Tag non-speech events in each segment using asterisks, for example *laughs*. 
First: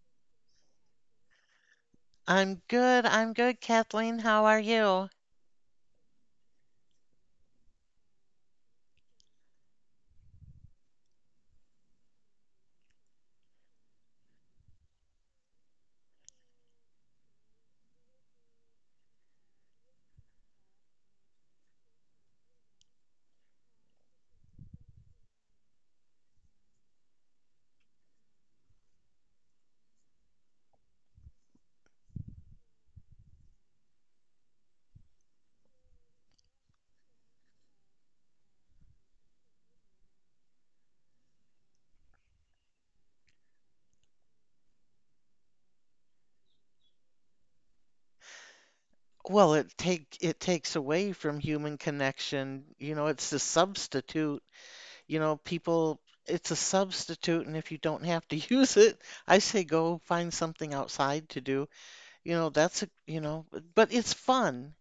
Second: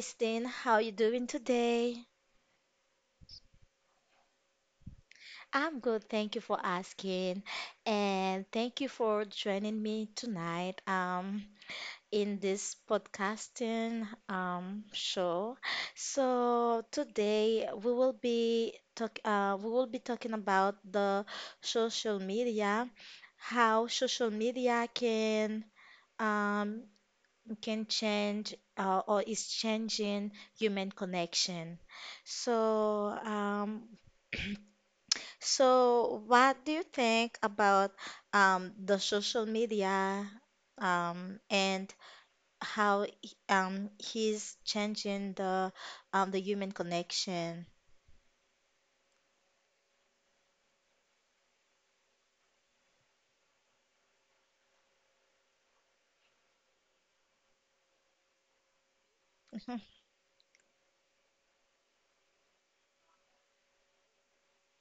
Christine. How you doing today? I'm good. I'm good, Kathleen. How are you? I'm good, thank you for asking. And thank you for joining me tonight in this podcasting show. So today we will be talking about the social media, how social media um can change or is changing human connection. So, so what do you think about the social media and how he's changing the human connection? Well, it takes away from human connection. You know, it's a substitute. You know, people, it's a substitute, and if you don't have to *laughs* use it, I say go find something outside to do. You know, that's a, you know, But it's fun.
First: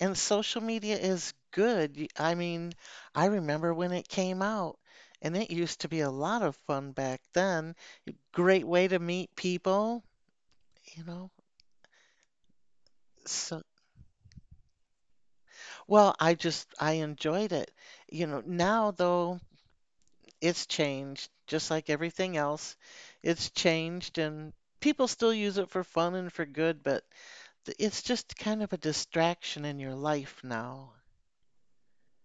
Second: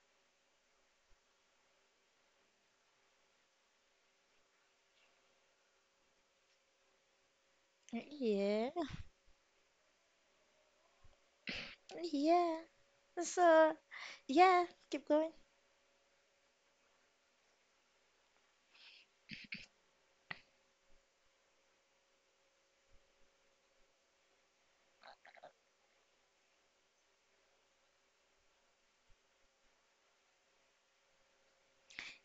And social media is good. I mean, I remember when it came out, and it used to be a lot of fun back then. Great Yeah, way to meet people, you know. yeah. So So, yeah, keep going. well, I just I enjoyed it. You know, now though it's changed, just like everything else. It's changed and people still use it for fun and for good, but it's just kind of a distraction in your life now.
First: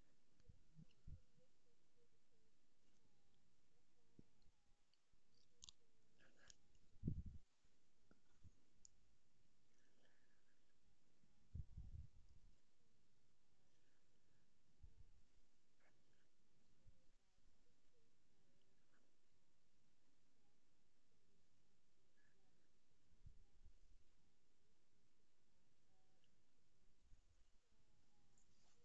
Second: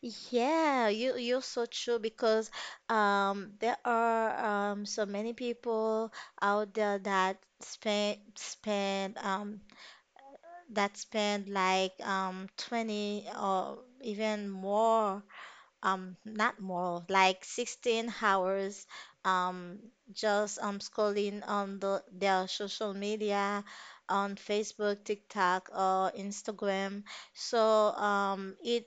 Yeah, you're so true because there are so many people out there that spend like 20 or even more not more like 16 hours um just scrolling on their social media on Facebook, TikTok or Instagram. So it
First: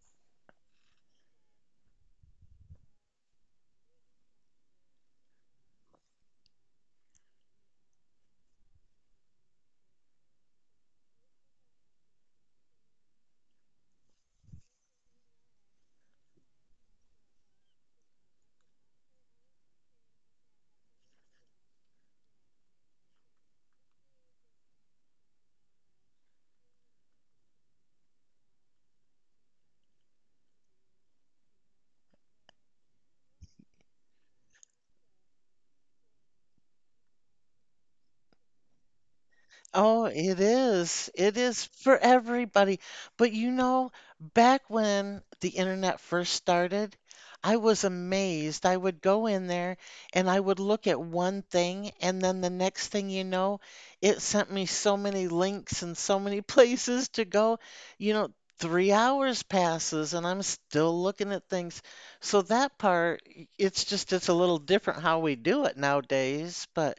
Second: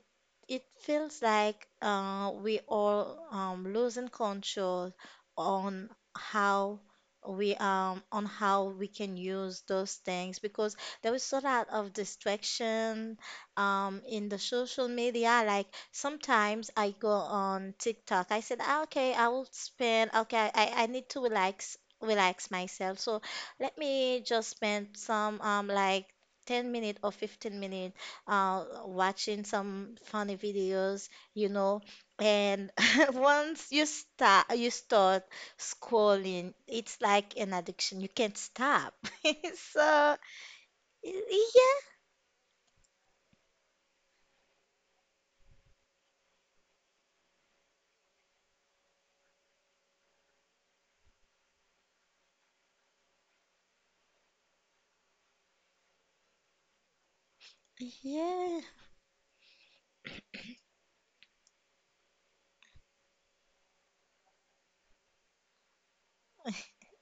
it feels like we all losing control on how on how we can use those things because there is a lot of distraction in the social media. Like sometimes I go on TikTok, I said, "Ah, okay, I will spend, okay, I need to relax myself, so let me just spend some like 10 minute or 15 minute watching some funny videos, you know." And *laughs* once you start, scrolling, it's like an addiction, you can't stop. *laughs* So Oh, it is. It is yeah, for everybody. But you know, back when the internet first started, I was amazed. I would go in there and I would look at one thing, and then the next thing you know, it sent me so many links and so many *laughs* places to go. You know, yeah. 3 hours passes and I'm still looking at things. So that part, it's just, it's a little different how we do it nowadays. But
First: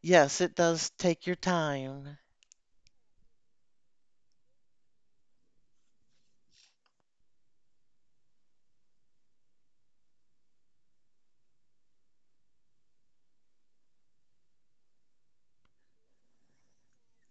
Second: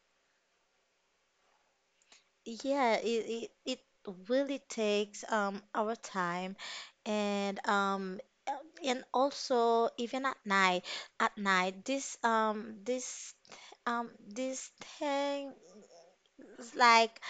yes, it does take your time. Yeah, it really takes our time and um uh, and also even at night this um this thing, it's like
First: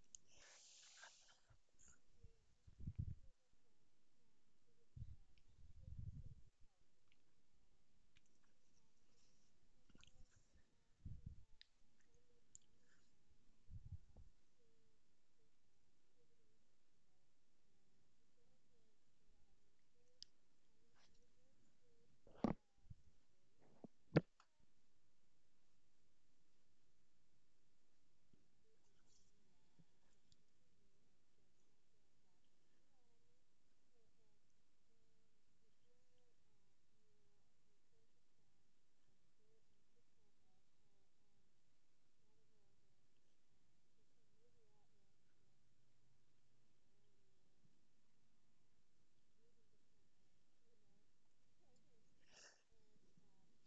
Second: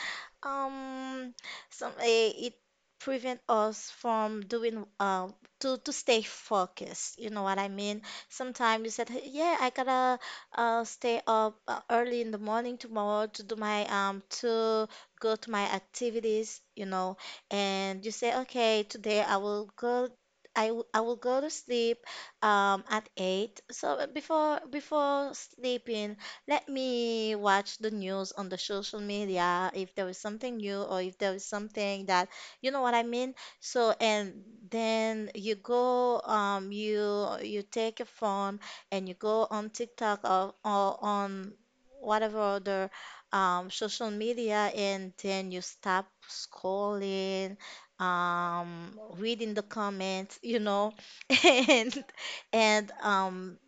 um it prevent us from doing to stay focused. You know what I mean? Sometimes you said, "Hey, yeah, I gotta stay up, early in the morning tomorrow to do my to go to my activities, you know." And you say, okay, today I will go. I will go to sleep, at eight. So, before sleeping, let me watch the news on the social media if there is something new or if there is something that, you know what I mean? So, and then you go, you take your phone and you go on TikTok or on whatever other social media, and then you stop scrolling, reading the comments, you know, *laughs* and and um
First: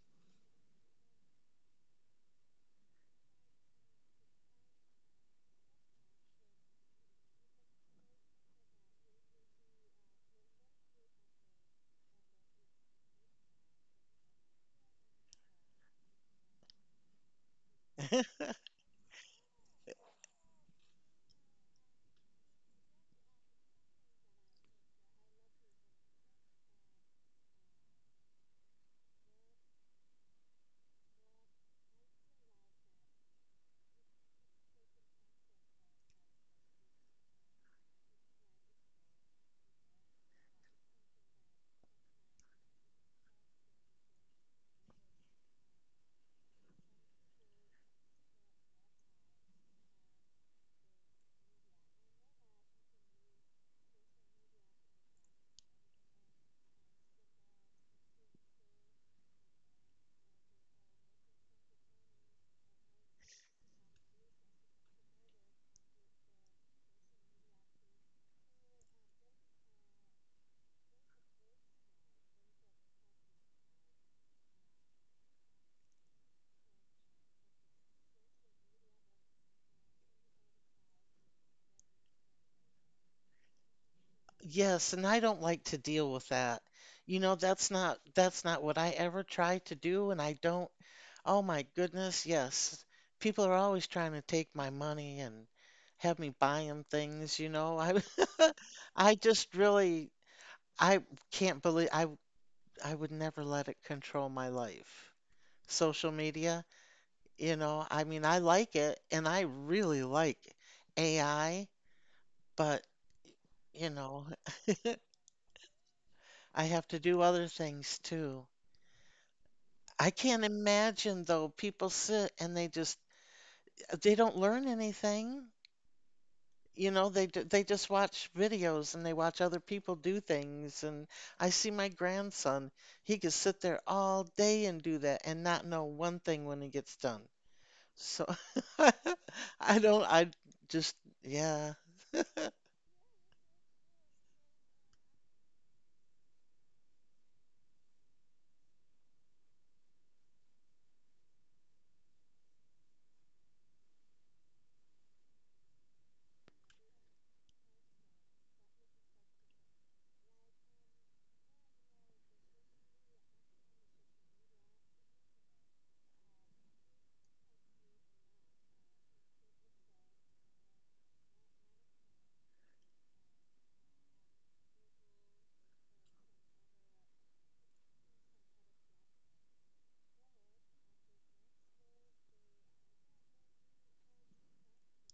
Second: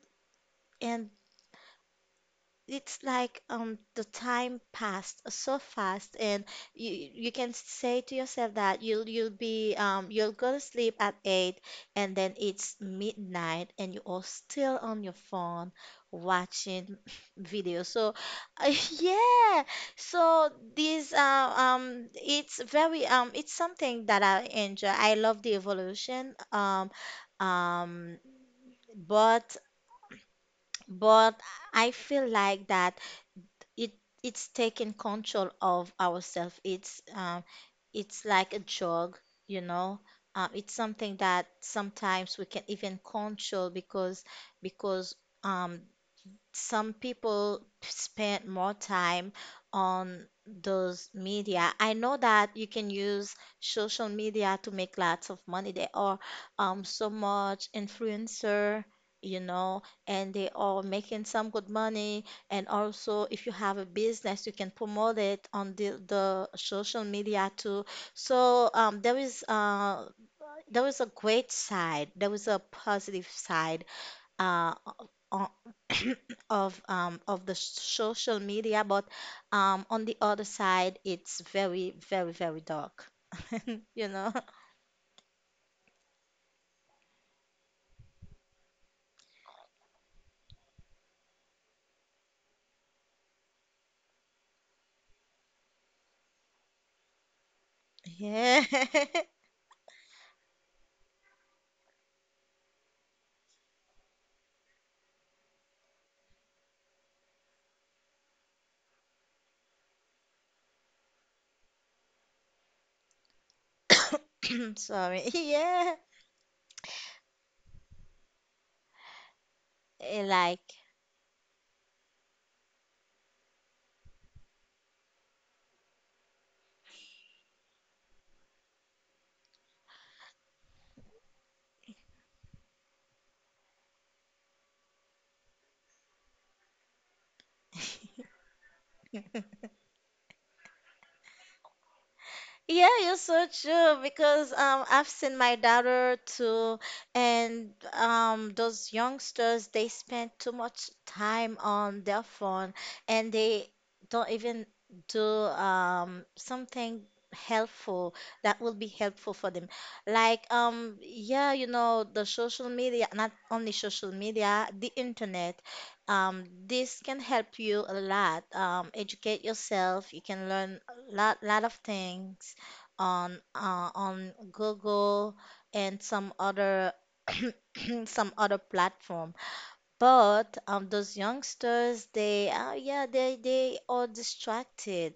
and it's like the time passed so fast and you can say to yourself that you'll go to sleep at 8, and then it's midnight and you are still on your phone watching *laughs* videos. So, uh, *laughs* yeah. So these it's very it's something that I enjoy. I love the evolution, um but but I feel like that it it's taking control of ourselves. It's like a drug, you know. It's something that sometimes we can even control because because um, some people spend more time on those media. I know that you can use social media to make lots of money. There are, so much influencer, you know, and they are making some good money. And also, if you have a business, you can promote it on the social media too. So there is a great side. There is a positive side, uh, o- *clears throat* of the social media, but on the other side, it's very, very, very dark. *laughs* You know? Yes, and I don't like to deal with that. You know, that's not what I ever try to do, and I don't. Oh my goodness, yes. People are always trying to take my money and have me buy them things, you know. I Yeah. *laughs* I just really I can't believe I would never let it control my life. Social media, you know, I mean, I like it and I really like AI, but you know, *coughs* Sorry. *laughs* Yeah. I have to do other things too. I Eh, can't like. imagine though, people sit and they just they don't learn anything. You know, they just watch videos and they watch other people do things. And I see my grandson, he could sit there all day and do that and not know one thing when he gets done. So *laughs* I don't, I just, yeah. Yeah, you're so true because, I've seen my daughter too, and those youngsters, they spend too much time on their phone and they don't even do, something helpful that will be helpful for them. Like, yeah, you know, the social media, not only social media, the internet. This can help you a lot. Educate yourself. You can learn a lot of things on, on Google and some other *clears throat* some other platform. But, those youngsters, they yeah, they are distracted.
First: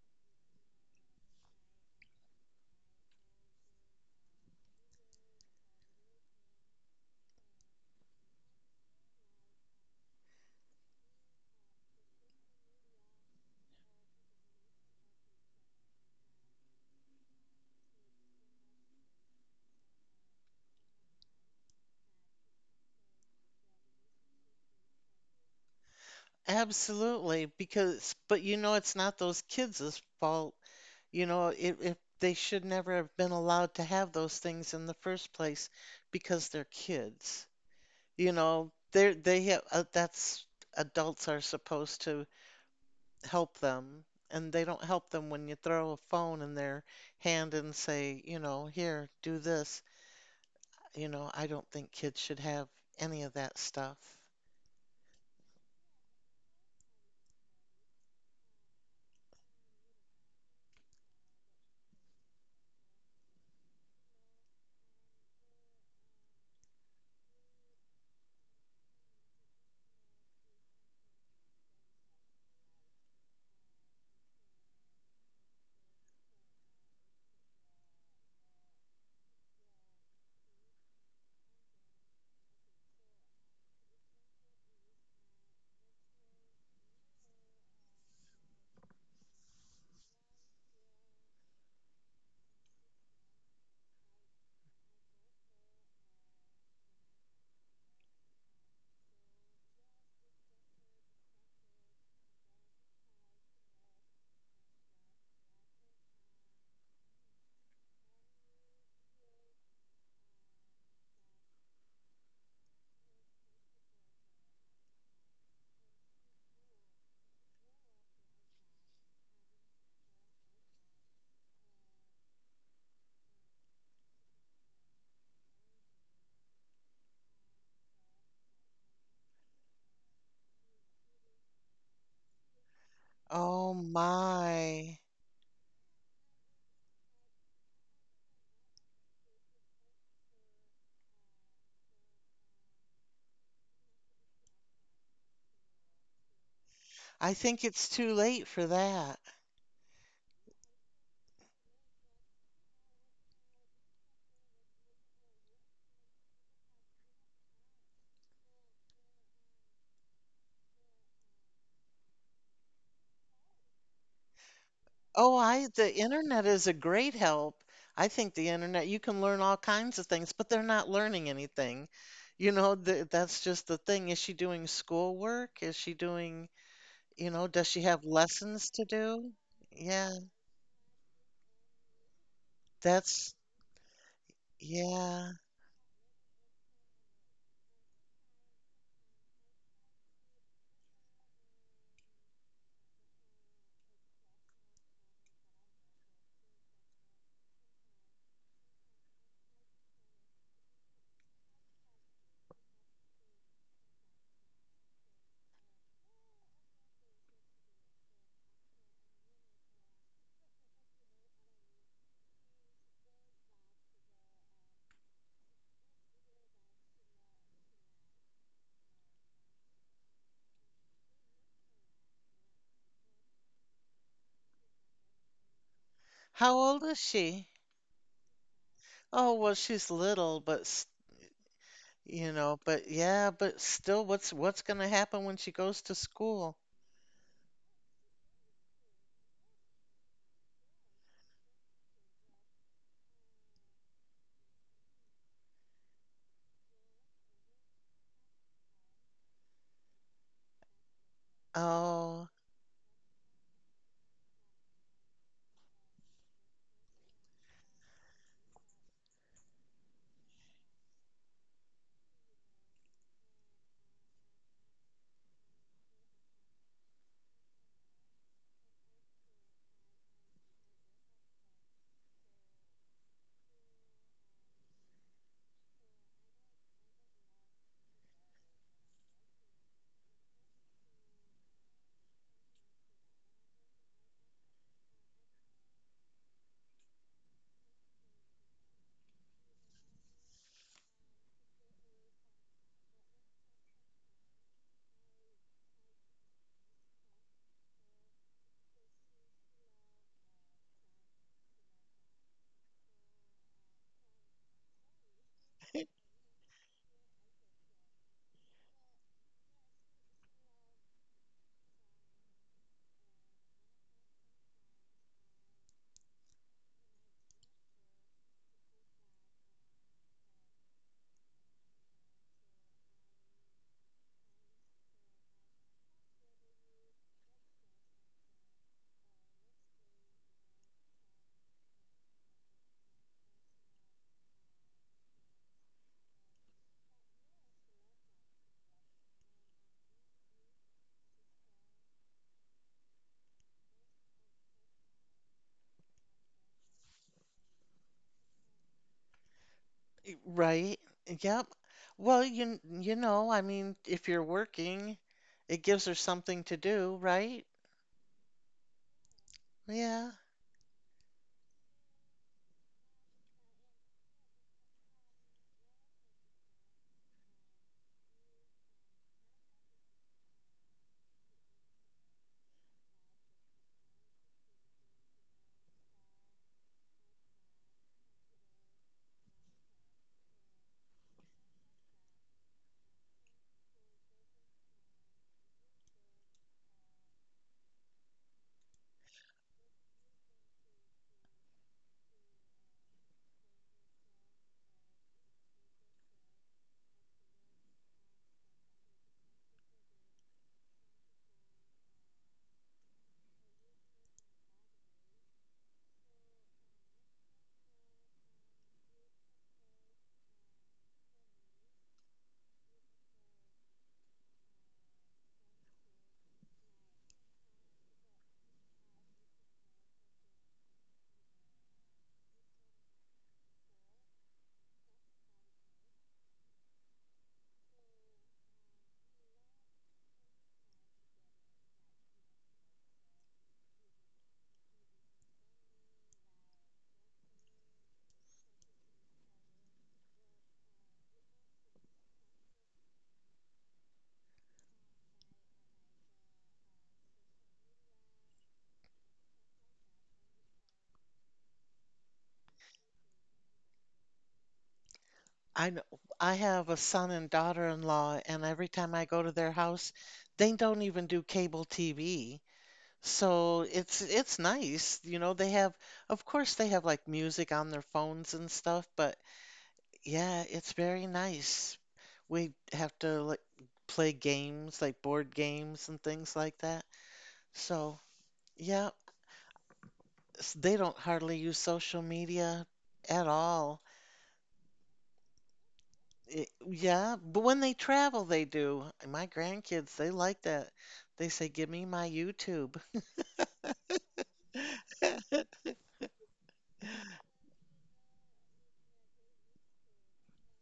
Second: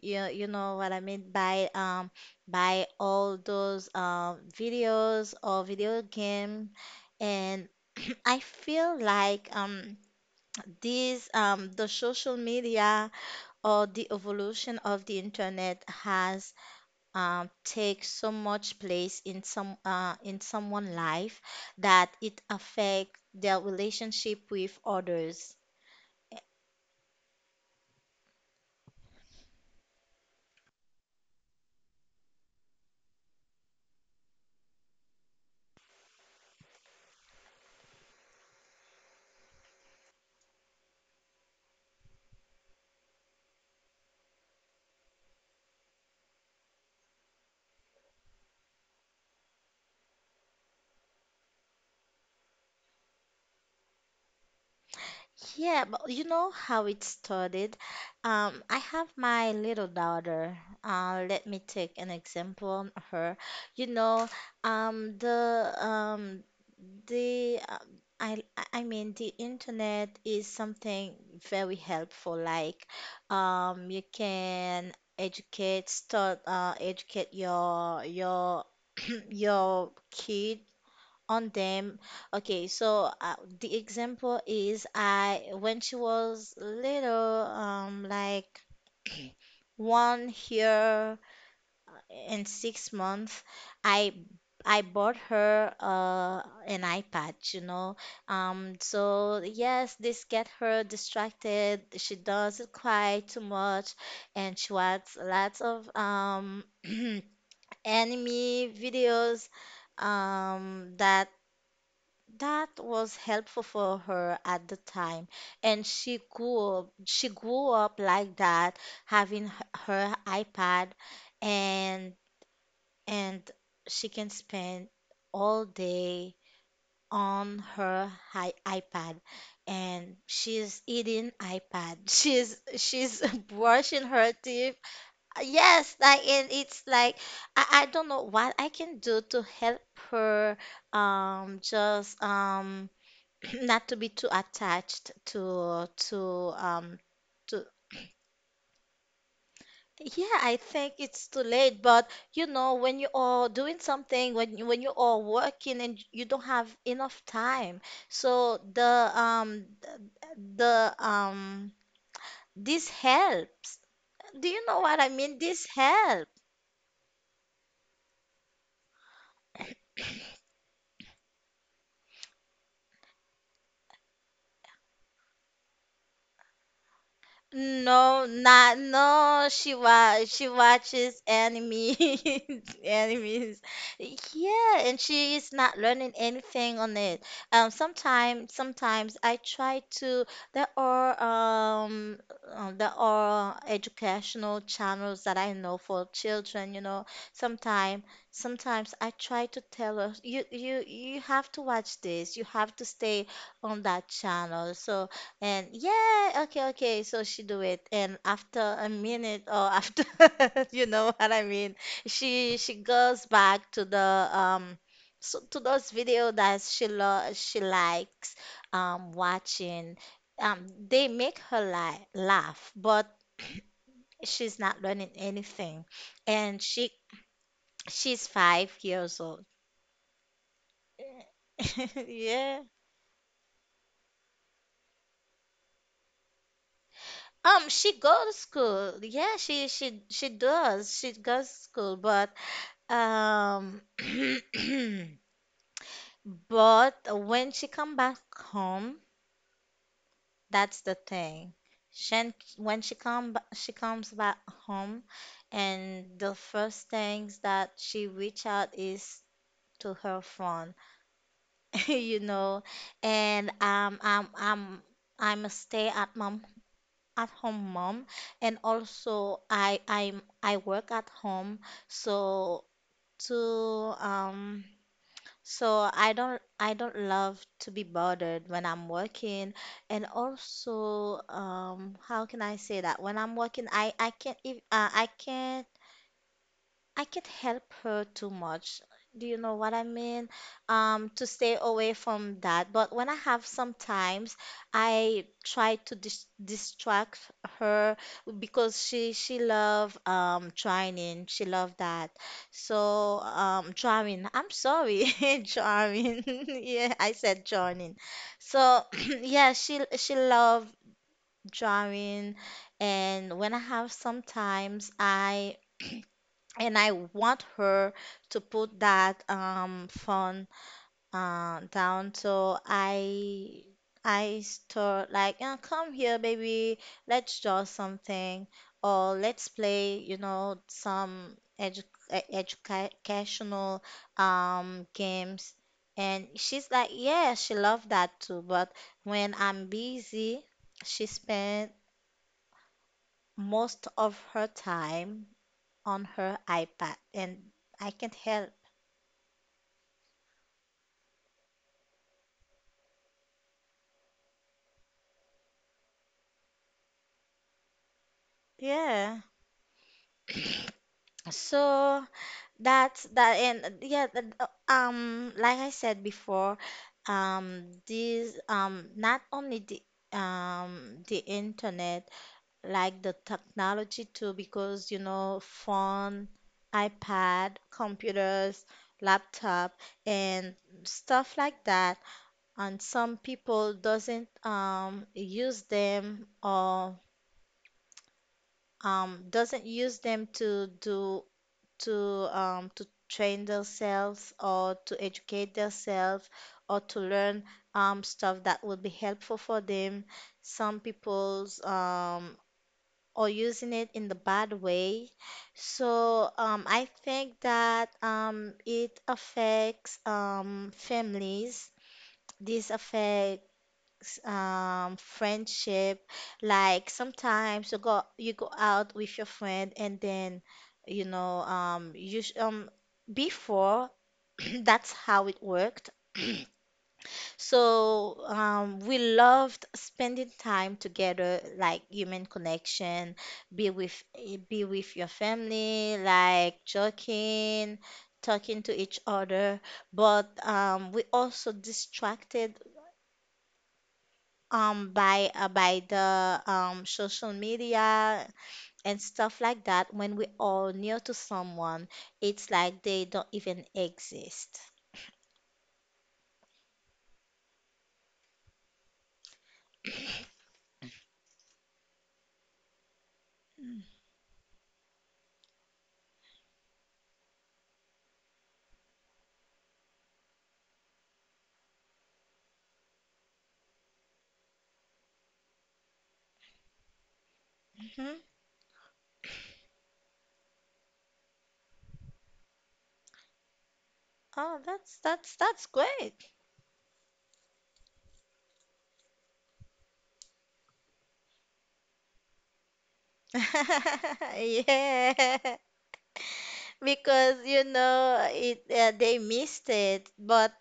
You know what I mean, by all those videos or video game. And *clears throat* I feel like the social media or the evolution of the internet has, take so much place in someone's life that it affects their relationship with others. Absolutely, because but you know it's not those kids' fault. You know, it they should never have been allowed to have those things in the first place because they're kids. You know, they're they have that's adults are supposed to help them, and they don't help them when you throw a phone in their hand and say, you know, here, do this. You know, I don't think kids should have any of that stuff. Yeah, but you know how it started? I have my little daughter. Let me take an example on her. You know, um, the um, the I I mean the internet is something very helpful. Like, you can educate your *clears throat* your kid on them. Okay, so, the example is, I when she was little, like 1 year and 6 months, I I bought her an iPad, you know. So yes, this get her distracted. She doesn't cry too much, and she watches lots of, *clears throat* anime videos that that was helpful for her at the time, and she grew up like that, having h- her iPad, and and she can spend all day on her iPad, and she's eating iPad, *laughs* she's *laughs* Oh brushing her teeth. my. Yes, like, and it's like, I don't know what I can do to help her, just *clears throat* not to be too attached um I think to it's too late for that. yeah, I think it's too late. But you know, when you are doing something, when you are working and you don't have enough time, so the this helps. Do you know what I Oh, mean? This I the helps. internet is a great help. I think the internet, you can learn all kinds of things, but they're not learning anything. You know, th that's just the thing. Is she doing schoolwork? Is she doing, you know, does she have No, lessons not to do? no. She Yeah, wa she watches anime, *laughs* that's, animes. Yeah, and yeah. she is not learning anything on it. Sometimes I try to. There are um there are educational channels that I know for children. You know, sometimes sometimes I try to tell her, you have to watch this. You have to stay on that channel. So. And yeah, okay, okay. So she do it, and after a minute or after, *laughs* you know what I mean, she goes back to the to those video that she likes watching. They make her li laugh, but she's not learning anything, How and old she. is she? She's 5 years Oh, old. well, she's little, but *laughs* you know, Yeah. but yeah, but still, what's going to happen when she goes to school? She goes school. Yeah, she does. She goes school, but, um, *clears throat* but when she come back home, that's the thing. Oh. Shen, when she she comes back home, and the first things that she reach out is to her phone, *laughs* you know, and I'm a stay at mom at home mom, and also I work at home, so to so I don't love to be bothered when I'm working. And also, how can I say that, when I'm working, I can't, if I can't, I can't help her too much. Do you know what I mean? To stay away from that. But when I have sometimes, I try to distract her because she love, drawing. She love that. So, drawing. I'm sorry, *laughs* drawing. *laughs* Yeah, I said drawing. So *clears throat* yeah, she love drawing, and when I have sometimes, I. *clears throat* And I want her to put that phone down. So I start like, come here, baby. Let's draw something, or let's play. You know, some educational games." And she's like, "Yeah," she loved that too. But when I'm busy, she spent most of her time on her iPad, and I can't help. Right? Yep. Well, you know, I mean, if you're working, it gives her something to do, right? Yeah. Yeah. So that's that, and, like I said before, this not only the internet, like the technology too, because you know, phone, iPad, computers, laptop and stuff like that, and some people doesn't use them, or doesn't use them to do, to to train themselves or to educate themselves or to learn, stuff that will be helpful for them. Some people's, are using it in the bad way. So, I think that, it affects, families. This affect, friendship. Like sometimes you go out with your friend, and then you know, before *clears throat* that's how it worked. *clears throat* So, we loved spending time together, like human connection, be with be with your family, like joking, talking to each other. But we also distracted by the social media and stuff like that. When we are near to someone, it's like they don't even exist. I know. I have a son and daughter-in-law, and every time I go to their house, they don't even do cable TV. So it's nice, you know, they have of course they have like music on their phones and stuff, but yeah, it's very nice. We have to like play games, like board games and things like that. So Hmm. yeah, they don't hardly use social media at all. Oh, that's that's great. It, yeah, but when they travel, they do. My grandkids, they like that. They say, "Give me my YouTube." *laughs* Yeah. *laughs* Because you know it they missed it, but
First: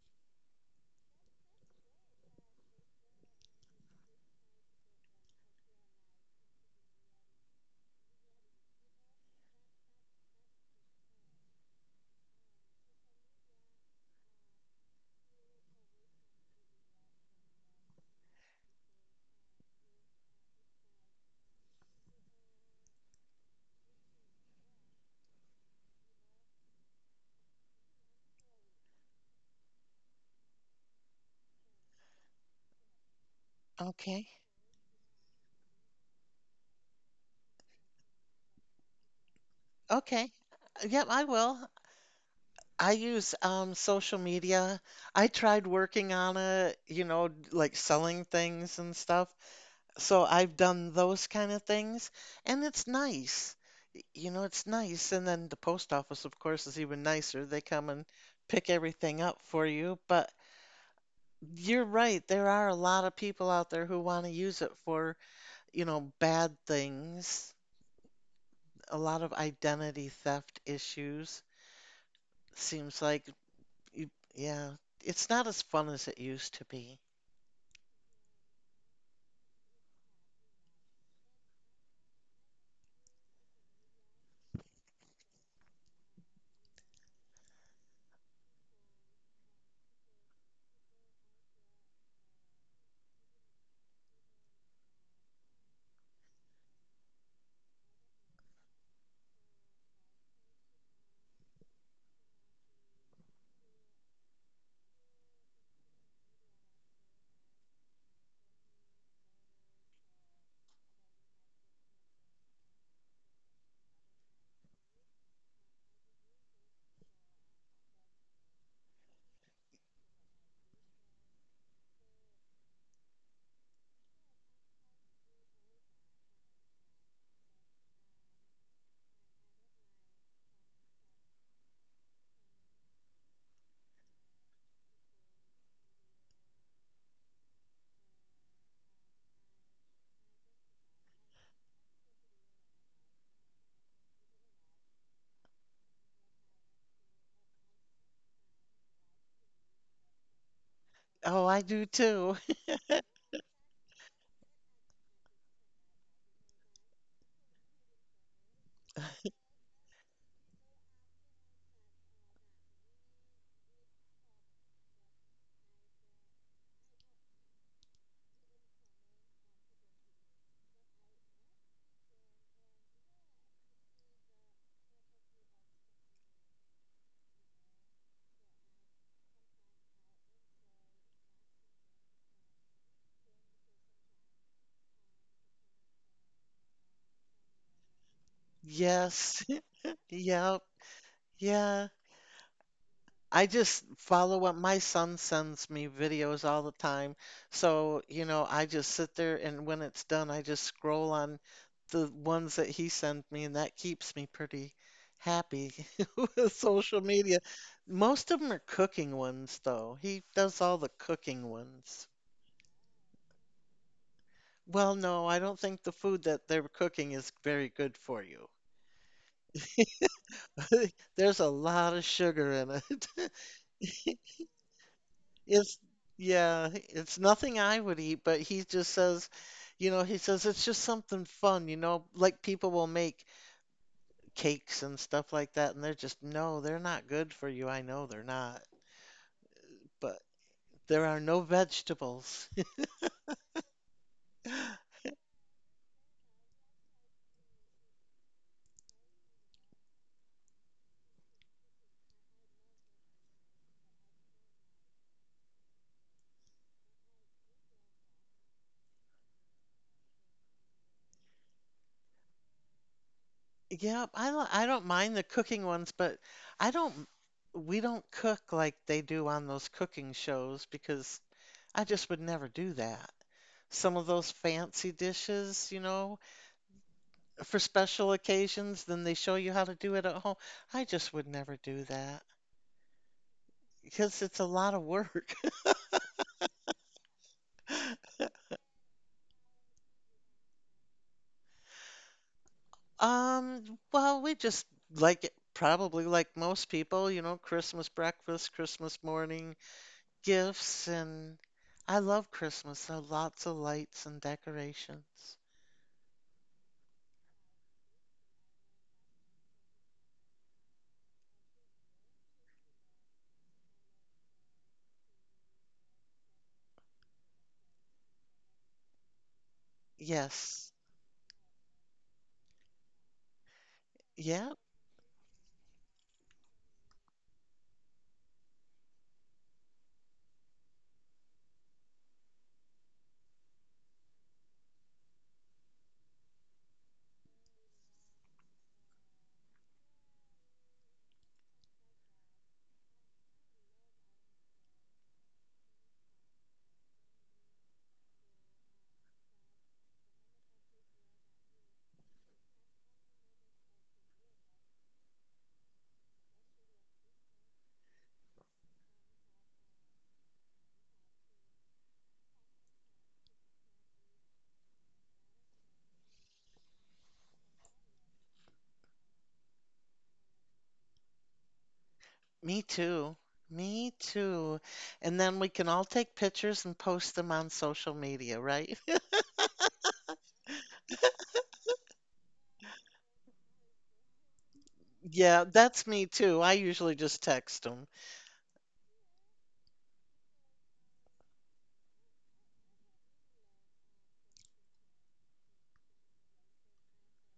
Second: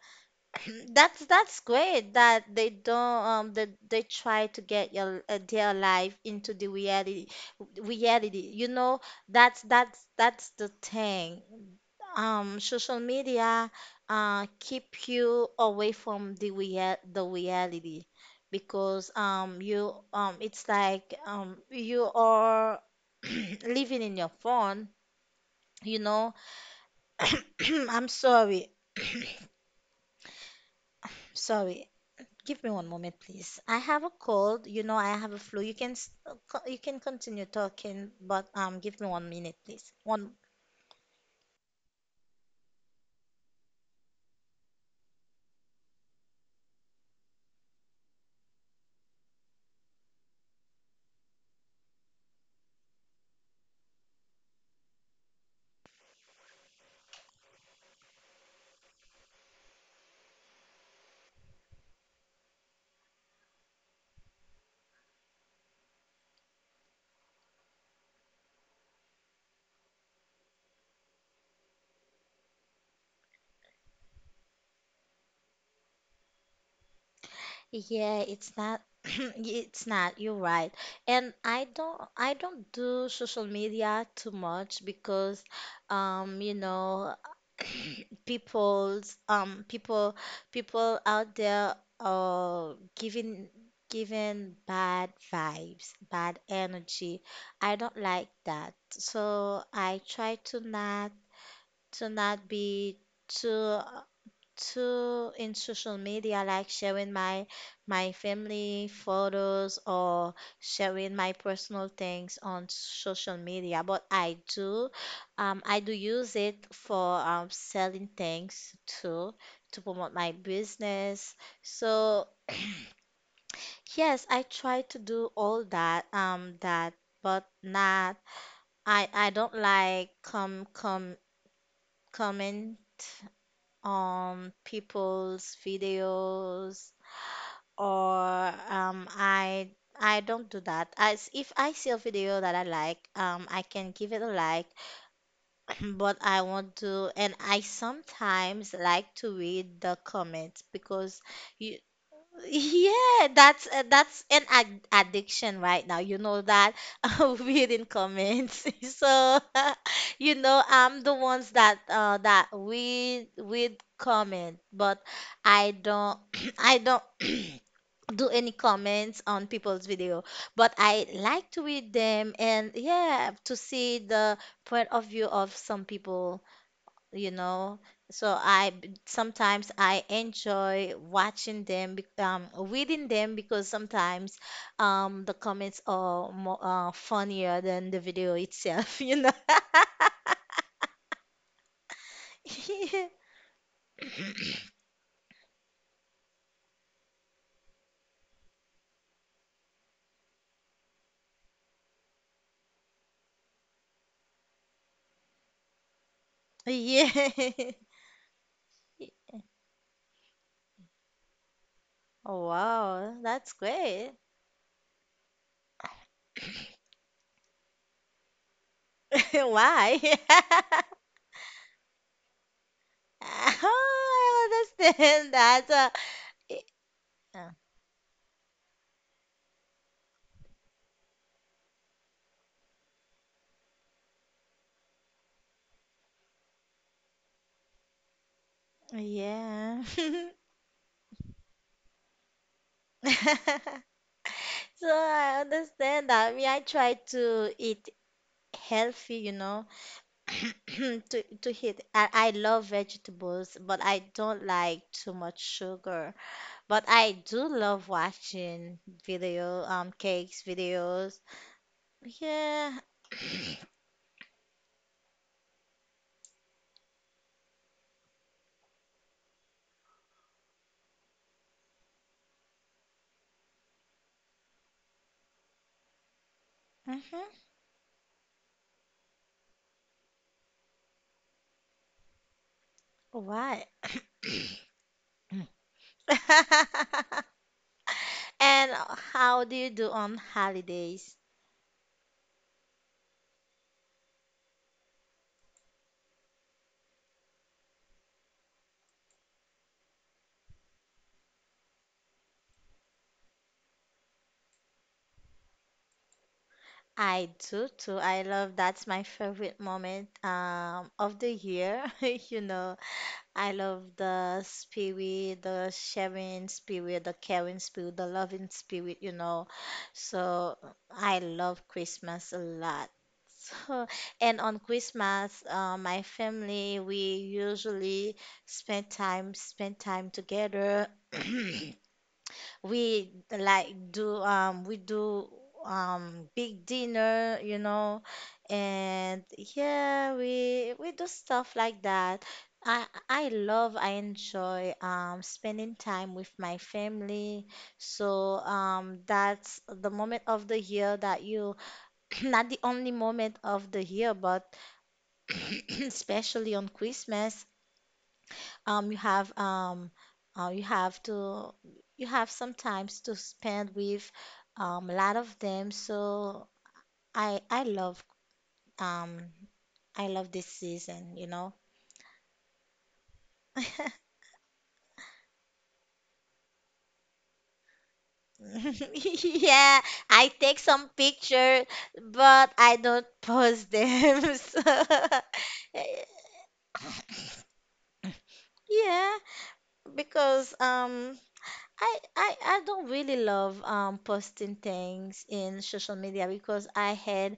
*clears throat* that's great that they don't that they try to get your their life into the reality. You know, that's that's the thing. Social media keep you away from the reality because you it's like you are *clears throat* living in your phone, you know. *clears throat* I'm sorry. *clears throat* Sorry. Give me one moment, please. I have a Okay. cold. You know, I have a flu. You can you can continue talking, but give me 1 minute, please. Okay. One. Yep, I will. I use social media. I tried working on it, you know, like selling things and stuff. So I've done those kind of things, and it's nice. You know, it's nice. And then the post office, of course, is even nicer. They come and pick everything up for you. But you're right, there are a lot of people out there who want to use it for, you know, bad things. A lot of identity theft issues. Seems like, you, yeah, it's not as fun as it used to be. Yeah, it's not *clears throat* it's not, you're right. And I don't do social media too much because you know *clears throat* people's um people people out there are giving bad vibes, bad energy. I don't like that. So I try to not be too to in social media, like sharing my family photos or sharing my personal things on social media. But I do use it for selling things too, to promote my business. So yes, I try to do all that, but not. I don't like com com comment on people's videos or I don't do that. As if I see a video that I like, I can give it a like, *clears throat* but I want to, and I sometimes like to read the comments because Oh, I you, do too. *laughs* *laughs* yeah, that's an ad addiction right now. You know that. *laughs* Reading comments. *laughs* So *laughs* you know, I'm the ones that read comment, but I don't *clears throat* I don't *clears throat* do any comments on people's video, but I like to read them, and yeah, to see the point of view of some people, you know. So sometimes I enjoy watching them, reading them because sometimes the comments are more funnier than the video itself, *laughs* you know. Yes. *laughs* Yep. Yeah. *laughs* I just follow up. My son sends me videos all the time. So, you know, I just sit there and when it's done, I just scroll on the ones that he sends me, and that keeps me pretty happy *laughs* with social Yeah. media. *laughs* Most of them are cooking ones, though. He does all the cooking ones. Wow, that's great. Well, no, I don't think the food that they're cooking is very good for you. *laughs* Why? *laughs* *laughs* There's a lot of sugar in it. *laughs* *laughs* Oh, I understand that. It's y- yeah, it's uh, nothing I would eat, but he just says, you know, he says it's just something fun, you know, like people will make cakes and stuff like that, and they're just no, they're not good for you. I know they're not, yeah. but there are no vegetables. *laughs* *laughs* So I understand that. Me, I try to eat healthy, you know, *clears throat* to eat. I love vegetables, but I don't like too much sugar. But I do love watching video, cakes videos. Yeah. *clears throat* Yeah, I don't mind the cooking ones, but I don't we don't cook like they do on those cooking shows because I just would never do that. Some of those fancy dishes, you know, Hmm. for special occasions, then they show you how to do it at home. I just would never do that Why? because it's a lot of work. *laughs* *laughs* And how do you do on holidays? Um, well, we just like it, probably like most people, you know, Christmas breakfast, Christmas morning, gifts, and I love Christmas. So lots of lights and decorations. I do too. I love that's my favorite moment of the year. *laughs* You know, I love the spirit, the sharing spirit, the caring spirit, the loving spirit, you know. So Yes. I love Christmas a lot. So, and Yeah, on Christmas, my family, we usually spend time together. *clears throat* We like do we do big dinner, you know, and yeah, we do stuff like that. I enjoy spending time with my family. So that's the moment of the year that you *clears throat* not the only moment of the year, but *clears throat* especially on Christmas um you have um you have to you have sometimes to spend with a lot of them. So I I love um I love this season, you know. me too. Me too. And then we can all take pictures and post them on social media, right? *laughs* *laughs* Yeah, I take some picture, but I don't post them. *laughs* So, *laughs* Yeah, that's me too. I usually just text them. yeah, because I don't really love posting things in social media because I had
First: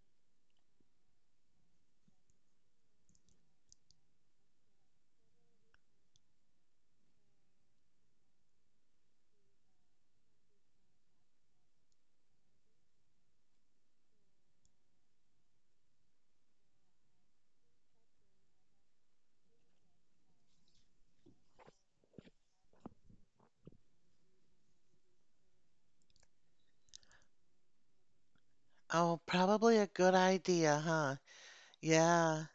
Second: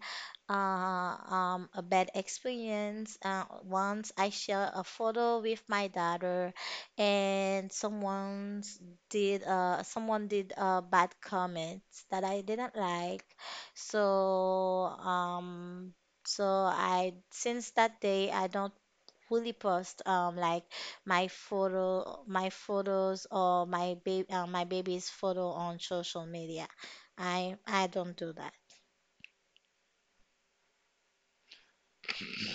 uh, a bad experience. Once I share a photo with my daughter, and someone did bad comments that I didn't like. So I since that day I don't fully post my photos or my baby, my baby's photo on social media. I don't do that. Oh, probably a good idea, huh? Yeah.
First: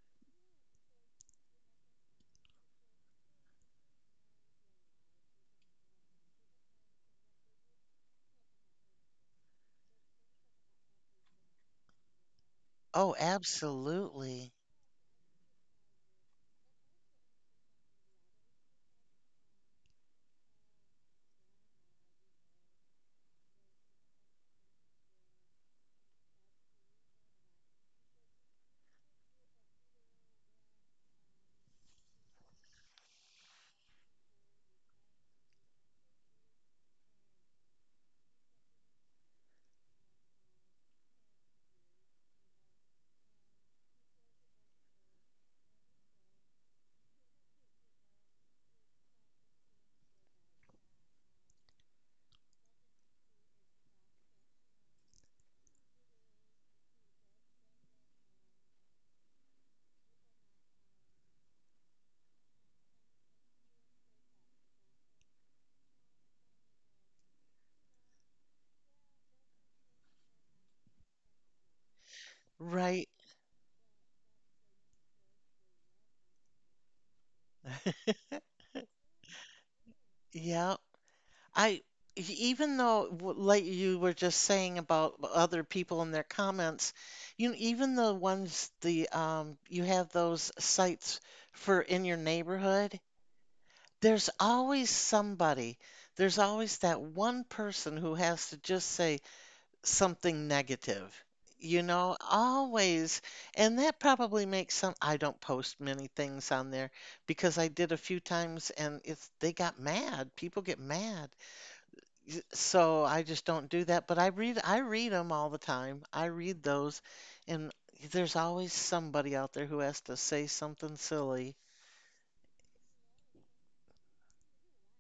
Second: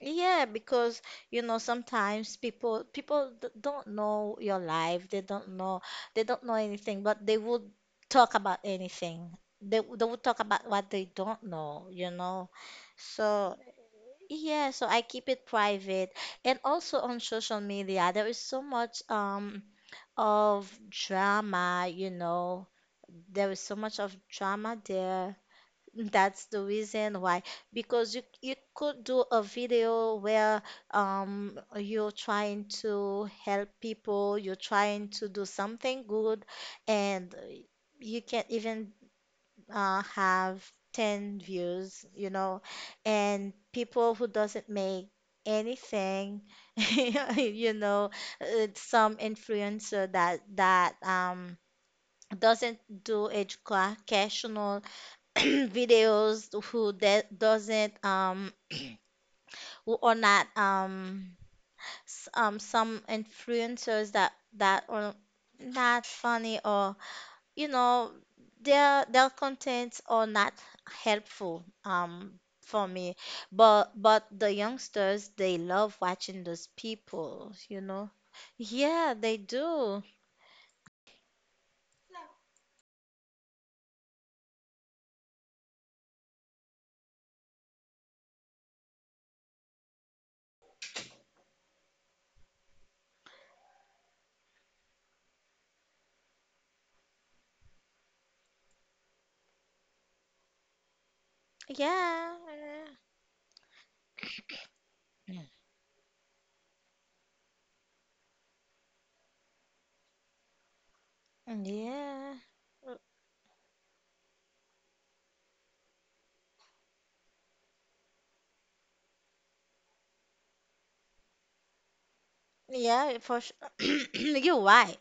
Yeah, because you know sometimes don't know your life. They don't know anything, but they would talk about anything. They would talk about what they don't know, you know. Oh, So absolutely. yeah, so I keep it private. And also on social media, there is so much of drama, you know. There is so much of drama there. *laughs* That's the reason why. Because you could do a video where you're trying to help people, you're trying to do something good, and you can even have 10 views, you know, and people who doesn't make anything, *laughs* you know, some influencer that that doesn't do educational *clears throat* videos doesn't *clears throat* who are not s- some influencers that are not funny or you know their contents are not helpful for Right. me, but the youngsters, they love watching those people, you know. *laughs* Yeah, they do. Yeah. I Even though like you were just saying about other people and their comments, you know, even the ones the you have those sites for in your neighborhood, there's always somebody. There's always that one person who has to just say something negative, Yeah. you know, Yeah. always. And that probably makes some, I don't post many things on there because I did a few times and it's, they got mad. People get mad. Mm, yeah. Mm, So I just don't do that. But I read them all the time. I read those and there's always somebody out there who has to say something silly. yeah, for sure. *clears throat* You're right.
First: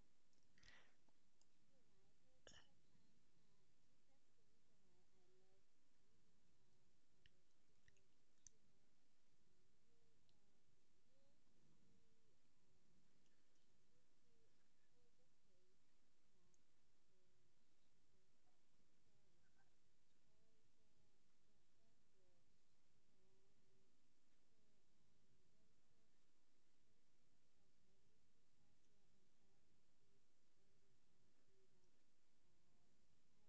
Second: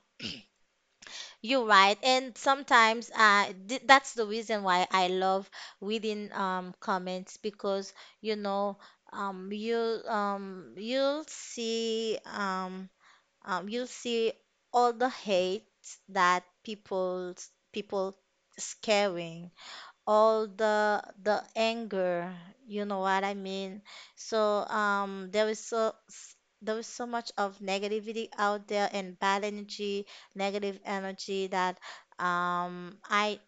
You're right, and sometimes that's the reason why I love reading comments because you know um, you um, you'll see um, you'll see all the hate that people scaring all the anger, you know what I mean. So there is so much of negativity out there and bad energy negative energy that um i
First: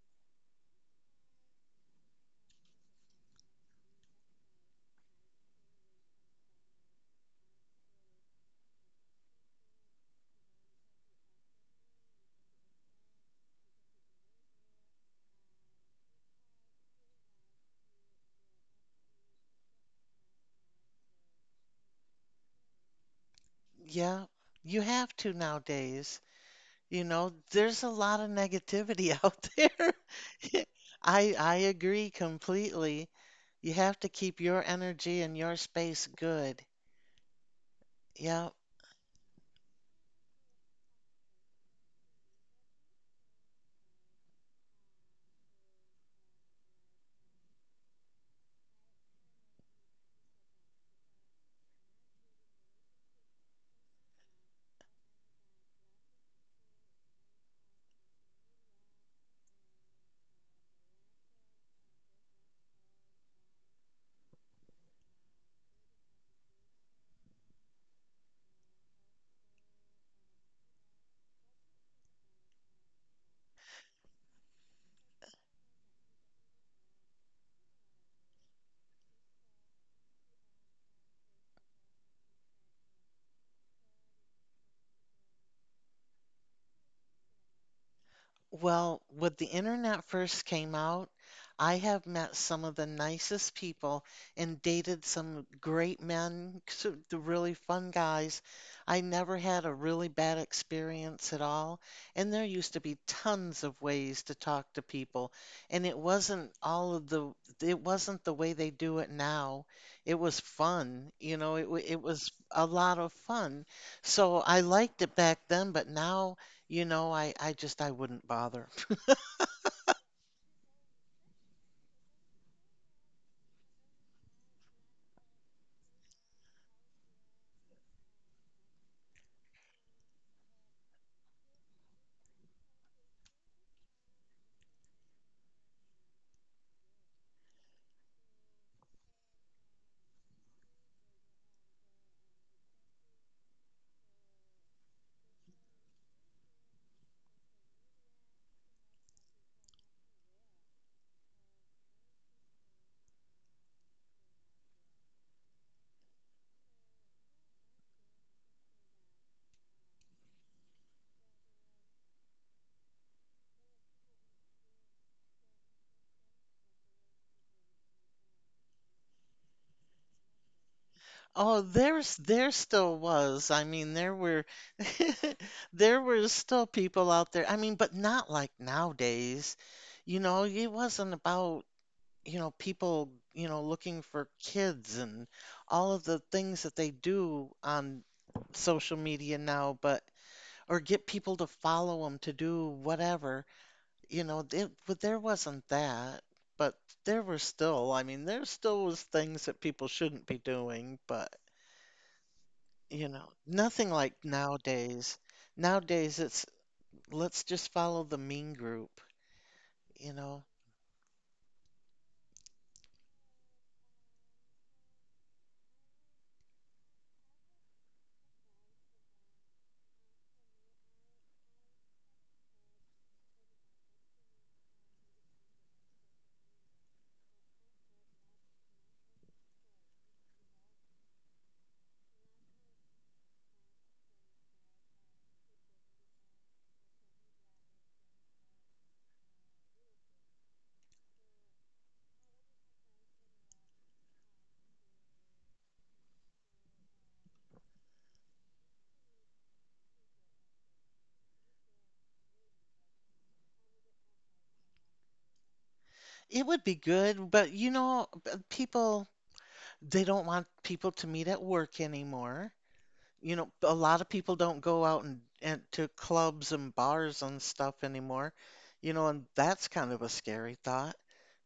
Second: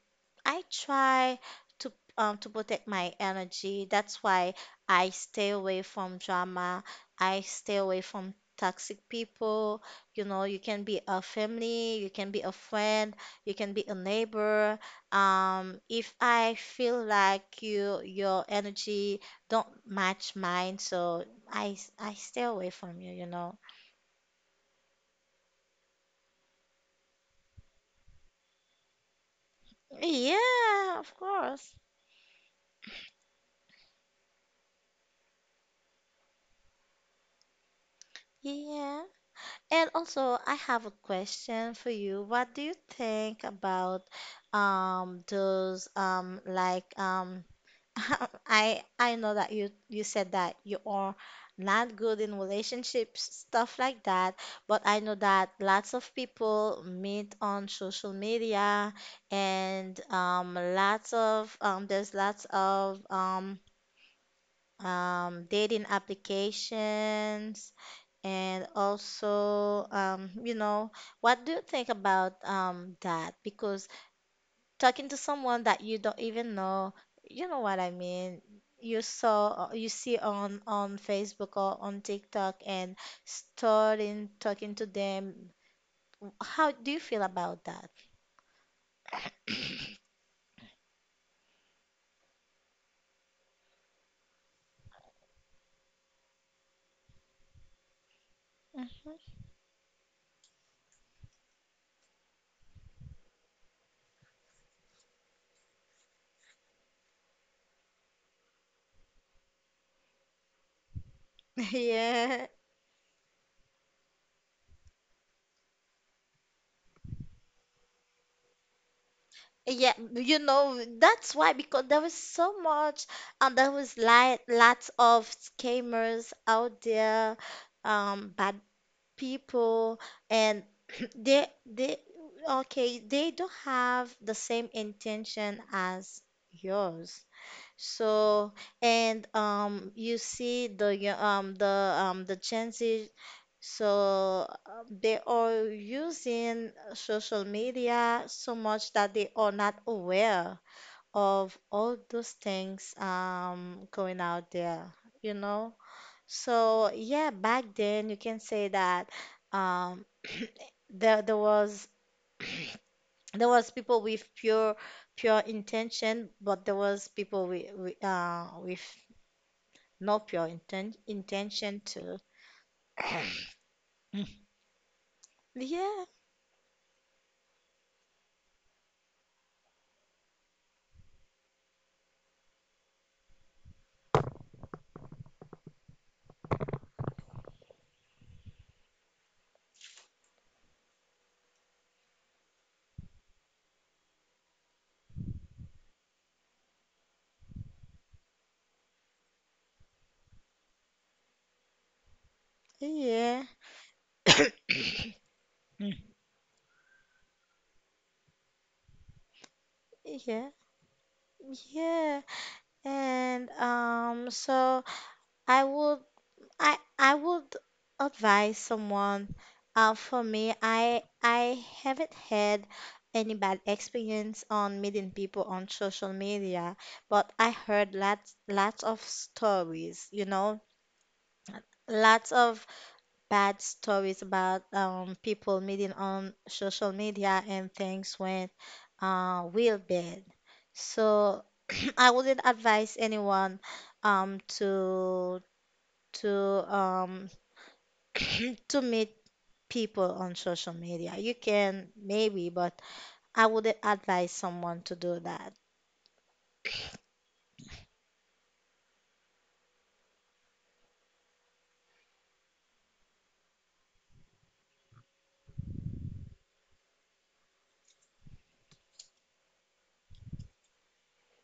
I try to to protect my energy. That's why I stay away from drama. I stay away from toxic people. You know, you can be a family, you can be a friend, you can be a neighbor. If I feel like your energy don't match mine, so I stay away from you, you know. Yeah, you have to nowadays. You know, there's a lot of negativity *laughs* out there. Yeah, *laughs* of I course. agree completely. You have to keep your energy and your space good. Yeah. Yeah. And also, I have a question for you. What do you think about those like *laughs* I know that you said that you are not good in relationships, stuff like that, but I know that lots of people meet on social media, and lots of there's lots of dating applications, and also, you know, what do you think about that? Because talking to someone that you don't even know, you know what I mean? You see on Facebook or on TikTok and starting talking to them. How do you feel about that? Well, when the internet first came out, I have met some of the nicest people and dated some great men, the really fun guys. I never had a really bad experience at all. And there used to be tons of ways to talk to people. And it wasn't the way they do it now. It was fun, you know, *laughs* it was Yeah. a lot of fun. So I liked it back then, but now. You know, I just I wouldn't bother. Yeah, you know, that's why, because there was so much and there was like lots of scammers out there, bad people, and *clears throat* they they okay they don't have the same intention as yours. So and the Gen Z. So they are using social media so much that they are not aware of all those things going out there, you know. So yeah, back then you can say that um, *clears throat* there was *clears throat* there was people with pure intention, but there was people with, with no pure Oh, intention too. there still was. I mean, there were *laughs* there Yeah, were still people out there. I mean, but not like nowadays. You know, it wasn't about, you know, people, you know, looking for kids and all of the things that they do on social media now, but or get people to follow them to do whatever. You know, but there wasn't that, but there were still, I mean, there still was things that people shouldn't be doing, but you know, yeah, nothing like nowadays. Nowadays it's let's just follow the mean group, you know. yeah, yeah. And so I would I would advise someone. For me, I haven't had any bad experience on meeting people on social media, but I heard lots of stories, you know, lots of bad stories about people meeting on social media and things went real bad. So *clears throat* I wouldn't advise anyone um to to um *laughs* *clears throat* to meet people on social media. You can maybe, but I would advise someone to do that. It would be good, but you know, people they don't want people to meet at work anymore. You know, a lot of people don't go out and to clubs and bars and stuff anymore, you know, and that's kind of a scary thought,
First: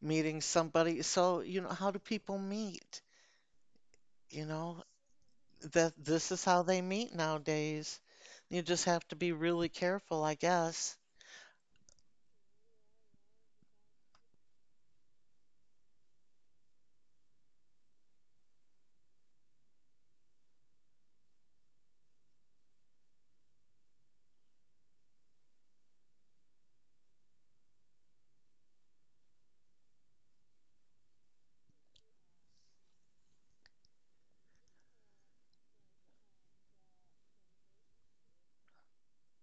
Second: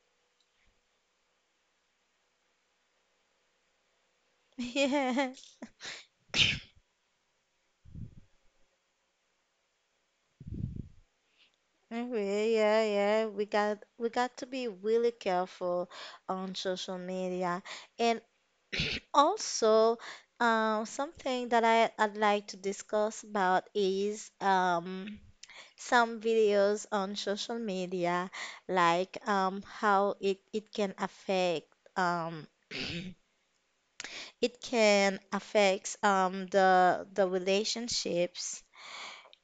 meeting somebody. So, you know, how do people meet? You *laughs* know, Yeah. that this is how they meet nowadays. You just have to be really careful, I guess. Okay, yeah, yeah. We got to be really careful on social media, and *clears throat* also something that I I'd like to discuss about is some videos on social media, like how it can affect um the relationships,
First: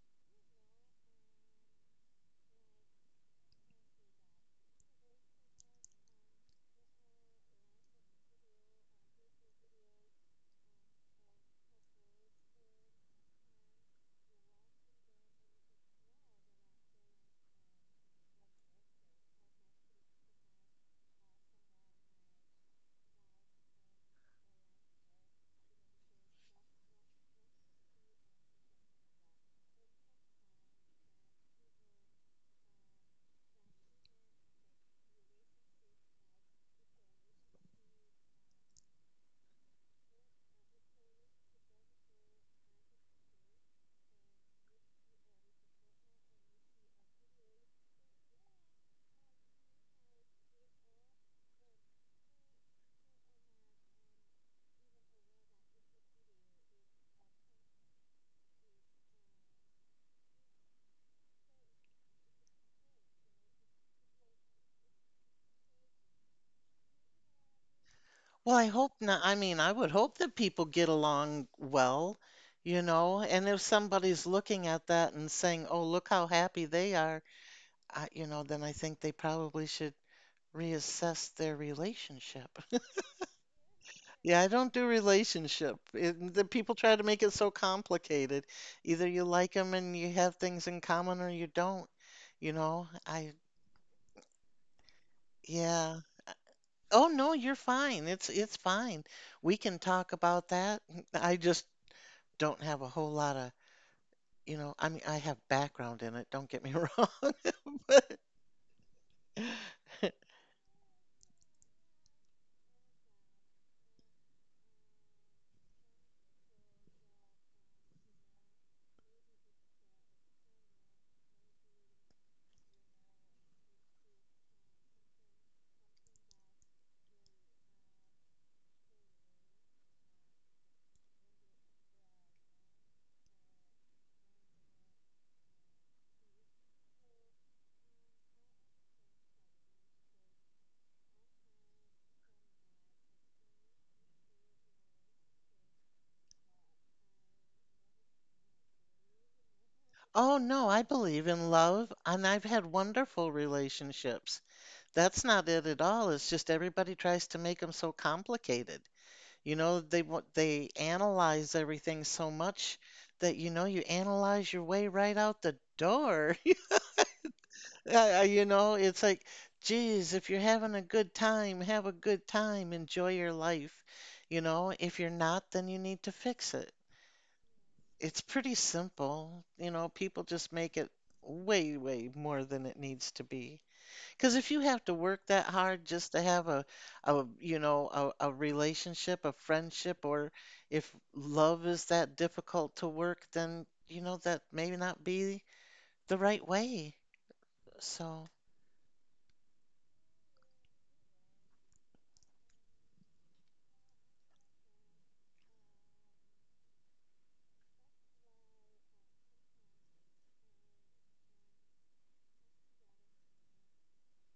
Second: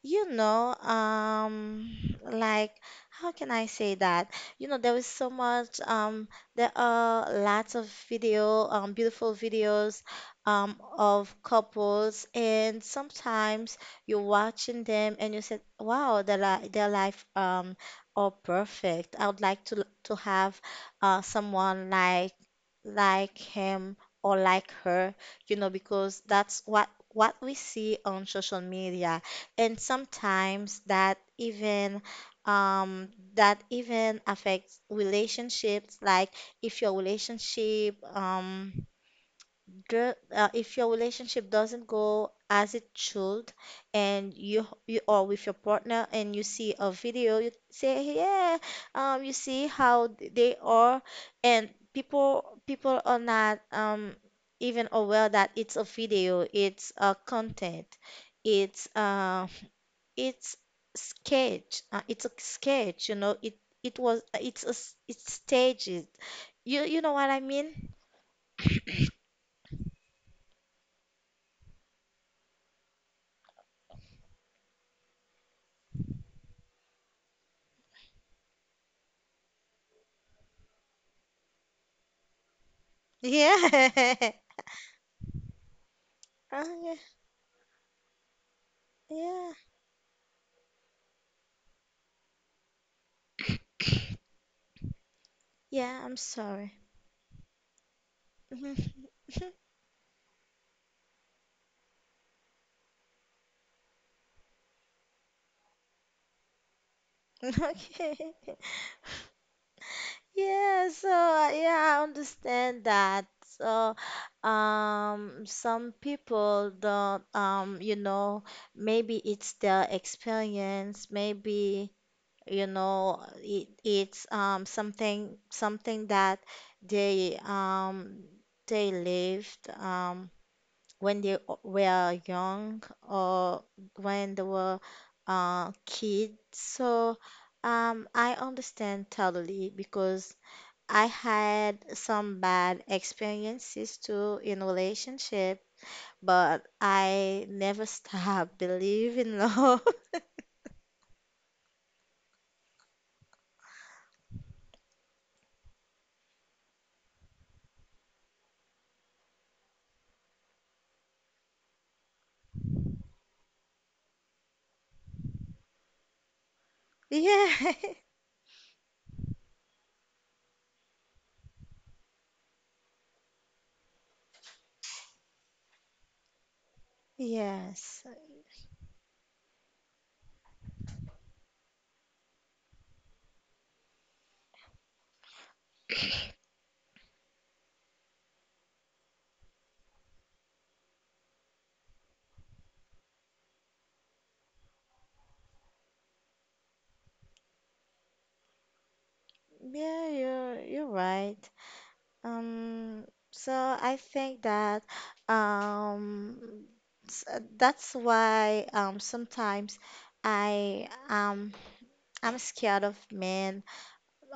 you know. Um, like how can I say that? You know, there is so much there are lots of video, beautiful videos of couples, and sometimes you're watching them and you said, wow, their li their life are perfect. I would like to have someone like him or like her, you know, because that's what we see on social media. And sometimes um that even affects relationships, like if your relationship if your relationship doesn't go as it should, and you are with your partner and you see a video, you say, yeah, you see how they are. And people people are not even aware that it's a video, it's a content, it's uh it's it's a sketch, you know. It's it's staged. You know what I mean? Well, I hope not. I mean, I would hope that people get along well, you know, and if somebody's looking at that and saying, "Oh, look how happy they are," I, you know, then I think they probably should reassess their relationship. *laughs* *laughs* Yeah. Yeah, I don't do relationship. It, the people try to *laughs* make it so complicated. Either you like Yeah. them and you have things in common or you don't, you know? I yeah. Yeah, I'm sorry. Oh no, you're fine. It's fine. *laughs* We can talk about that. I just don't have a whole lot of, I have background in it, don't get me *laughs* wrong, *laughs* but Okay. Yeah, so yeah, I understand that. So, some people don't, you know, maybe it's their experience, maybe, you know, it's something that they um they lived. When they were young or when they were kids. So I understand totally because I had some bad experiences too in relationship, but I never stopped *laughs* believing love. *laughs* oh no, I believe in love and I've had wonderful relationships. That's not it at all. It's just everybody tries to make them so complicated. You know, they analyze everything so much that you know you analyze your way right out the door. *laughs* Yeah. *laughs* You know, it's like, geez, if you're having a good time, have a good time, enjoy your life. You know, if you're not, then you need to fix it. Yes. It's pretty simple. You know, people just make it way, way more than it needs to be. Because if you have to work that hard just to have a relationship, a friendship, or if love is that difficult to work, then, you know, that may not be the right way. So, Yeah, you're right. Um, so I think that um, that's why sometimes I um, I'm scared of men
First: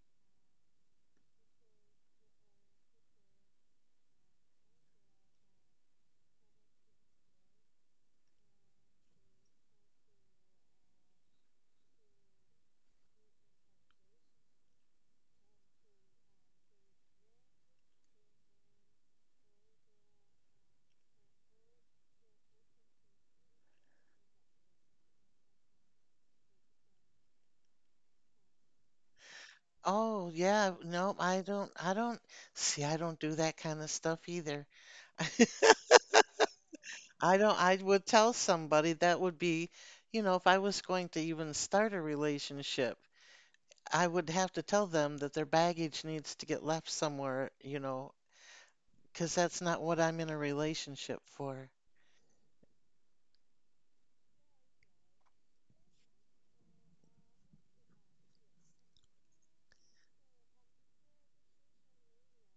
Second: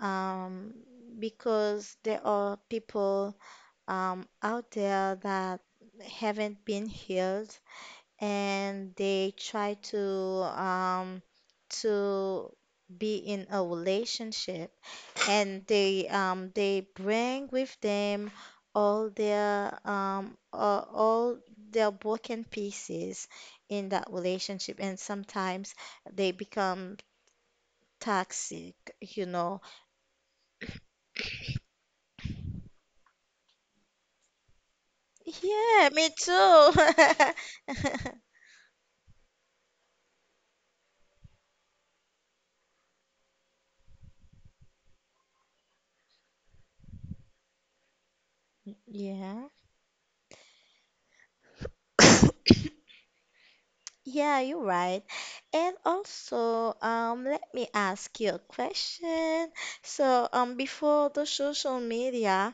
um, because there are people out there that haven't been healed and they try um, to be in a relationship and they bring with them all their all their broken pieces in that relationship and sometimes they become toxic, you know. oh yeah, no, I don't, see, I don't do that kind of stuff either. *laughs* Yeah, me too. I don't, I would tell *laughs* somebody that would be, you know, if I was going to even start a relationship, I would have to tell them that their baggage needs to get left somewhere, you know, because Yeah. that's not what I'm in a relationship for. *laughs* *coughs* Yeah, you're right. And also, let me ask you a question. So, before the social media,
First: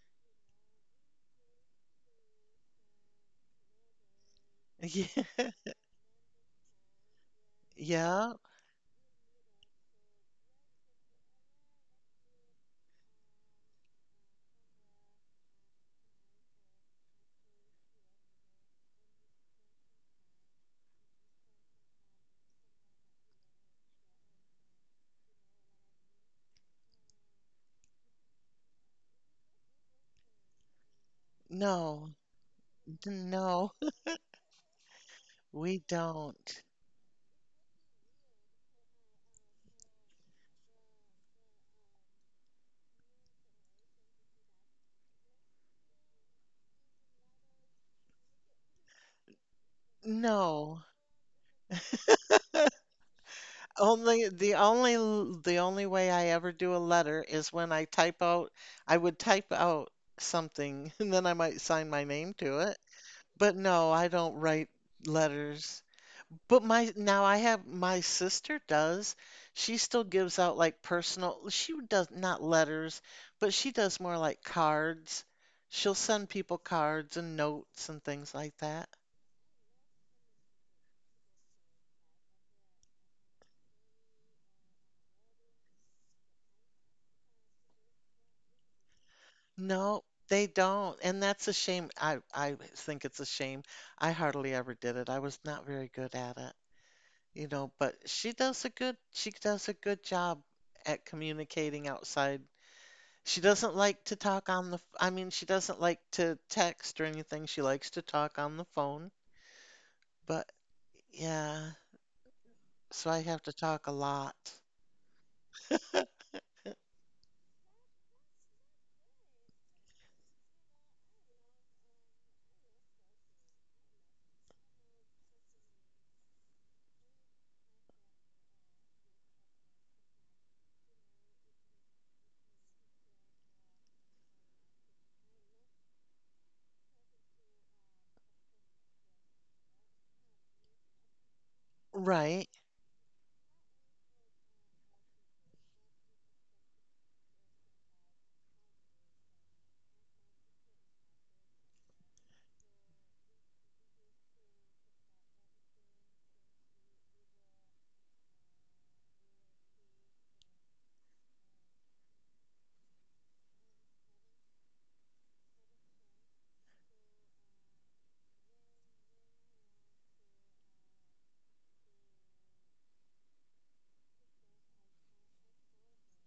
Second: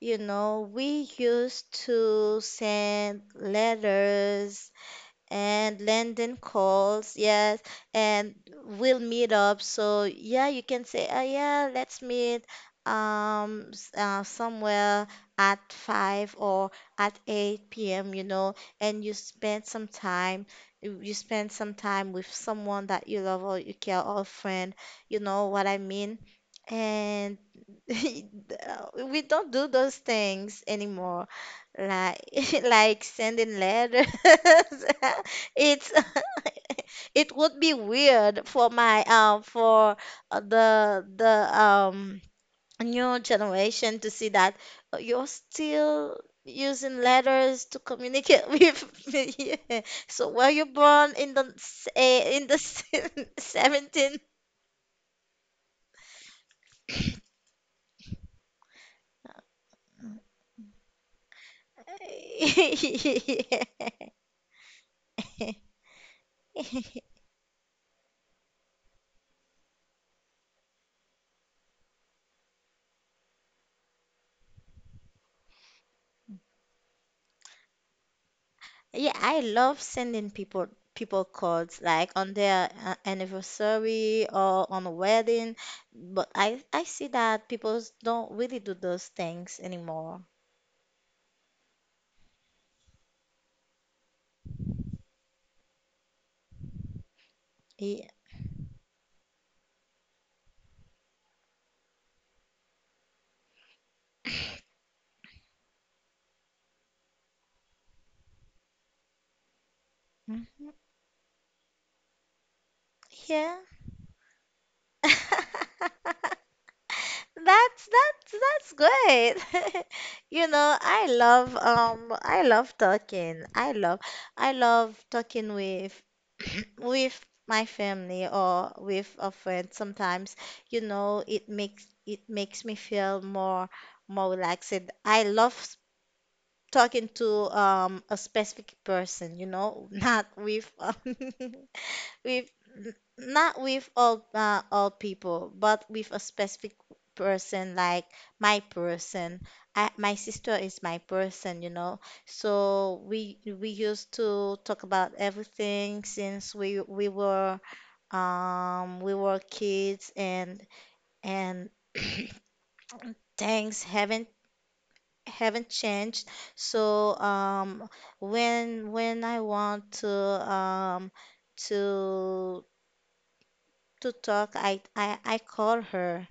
you know, we used to send letters Yeah, and London calls, yes, and yeah, we'll meet up. So yeah, you can say, yeah, let's meet somewhere at 5 or at 8 p.m., you know, and you spend some time, you spend some time with someone that you love or you care or friend, you know what I mean? And *laughs* we don't do those things anymore no, like *laughs* like sending no, letters. *laughs* we It's don't. *laughs* it would be weird for my for the new generation to see that you're still using letters to communicate *laughs* with me. Yeah. So were you No. born in the in the Only the only l- the only way I ever do a letter is when I type out I would type out something *laughs* and then I might sign my name to. But no, I *laughs* don't write letters. 17th? But my *laughs* *laughs* now I have my sister does. She still gives out like personal, she does not letters, but she does more like cards. She'll send people cards and notes and things like that. Yeah, I love sending people cards like on their anniversary or on a wedding, but I see that people don't really do those things No, anymore. they don't. And that's a shame. I think it's a shame. I hardly ever did it. I was not very good at it, you know, but Yeah. She does a good job at communicating outside. She doesn't like to talk on the, f- I mean, she doesn't like to text or anything. She likes to talk on the phone. Mm. But yeah, so I have Yeah. to talk a lot. *laughs* That's good. *laughs* You know, I love I love talking. I love talking with *clears throat* with my family or with a friend. Sometimes, you know, it makes me feel more relaxed. I love s- Talking to a specific person, you know, *laughs* not with *laughs* with Right. Not with all people, but with a specific person like my person. My sister is my person, you know. So we used to talk about everything since we were we were kids and *coughs* *clears throat* things haven't changed. So when I want to to talk, I call her,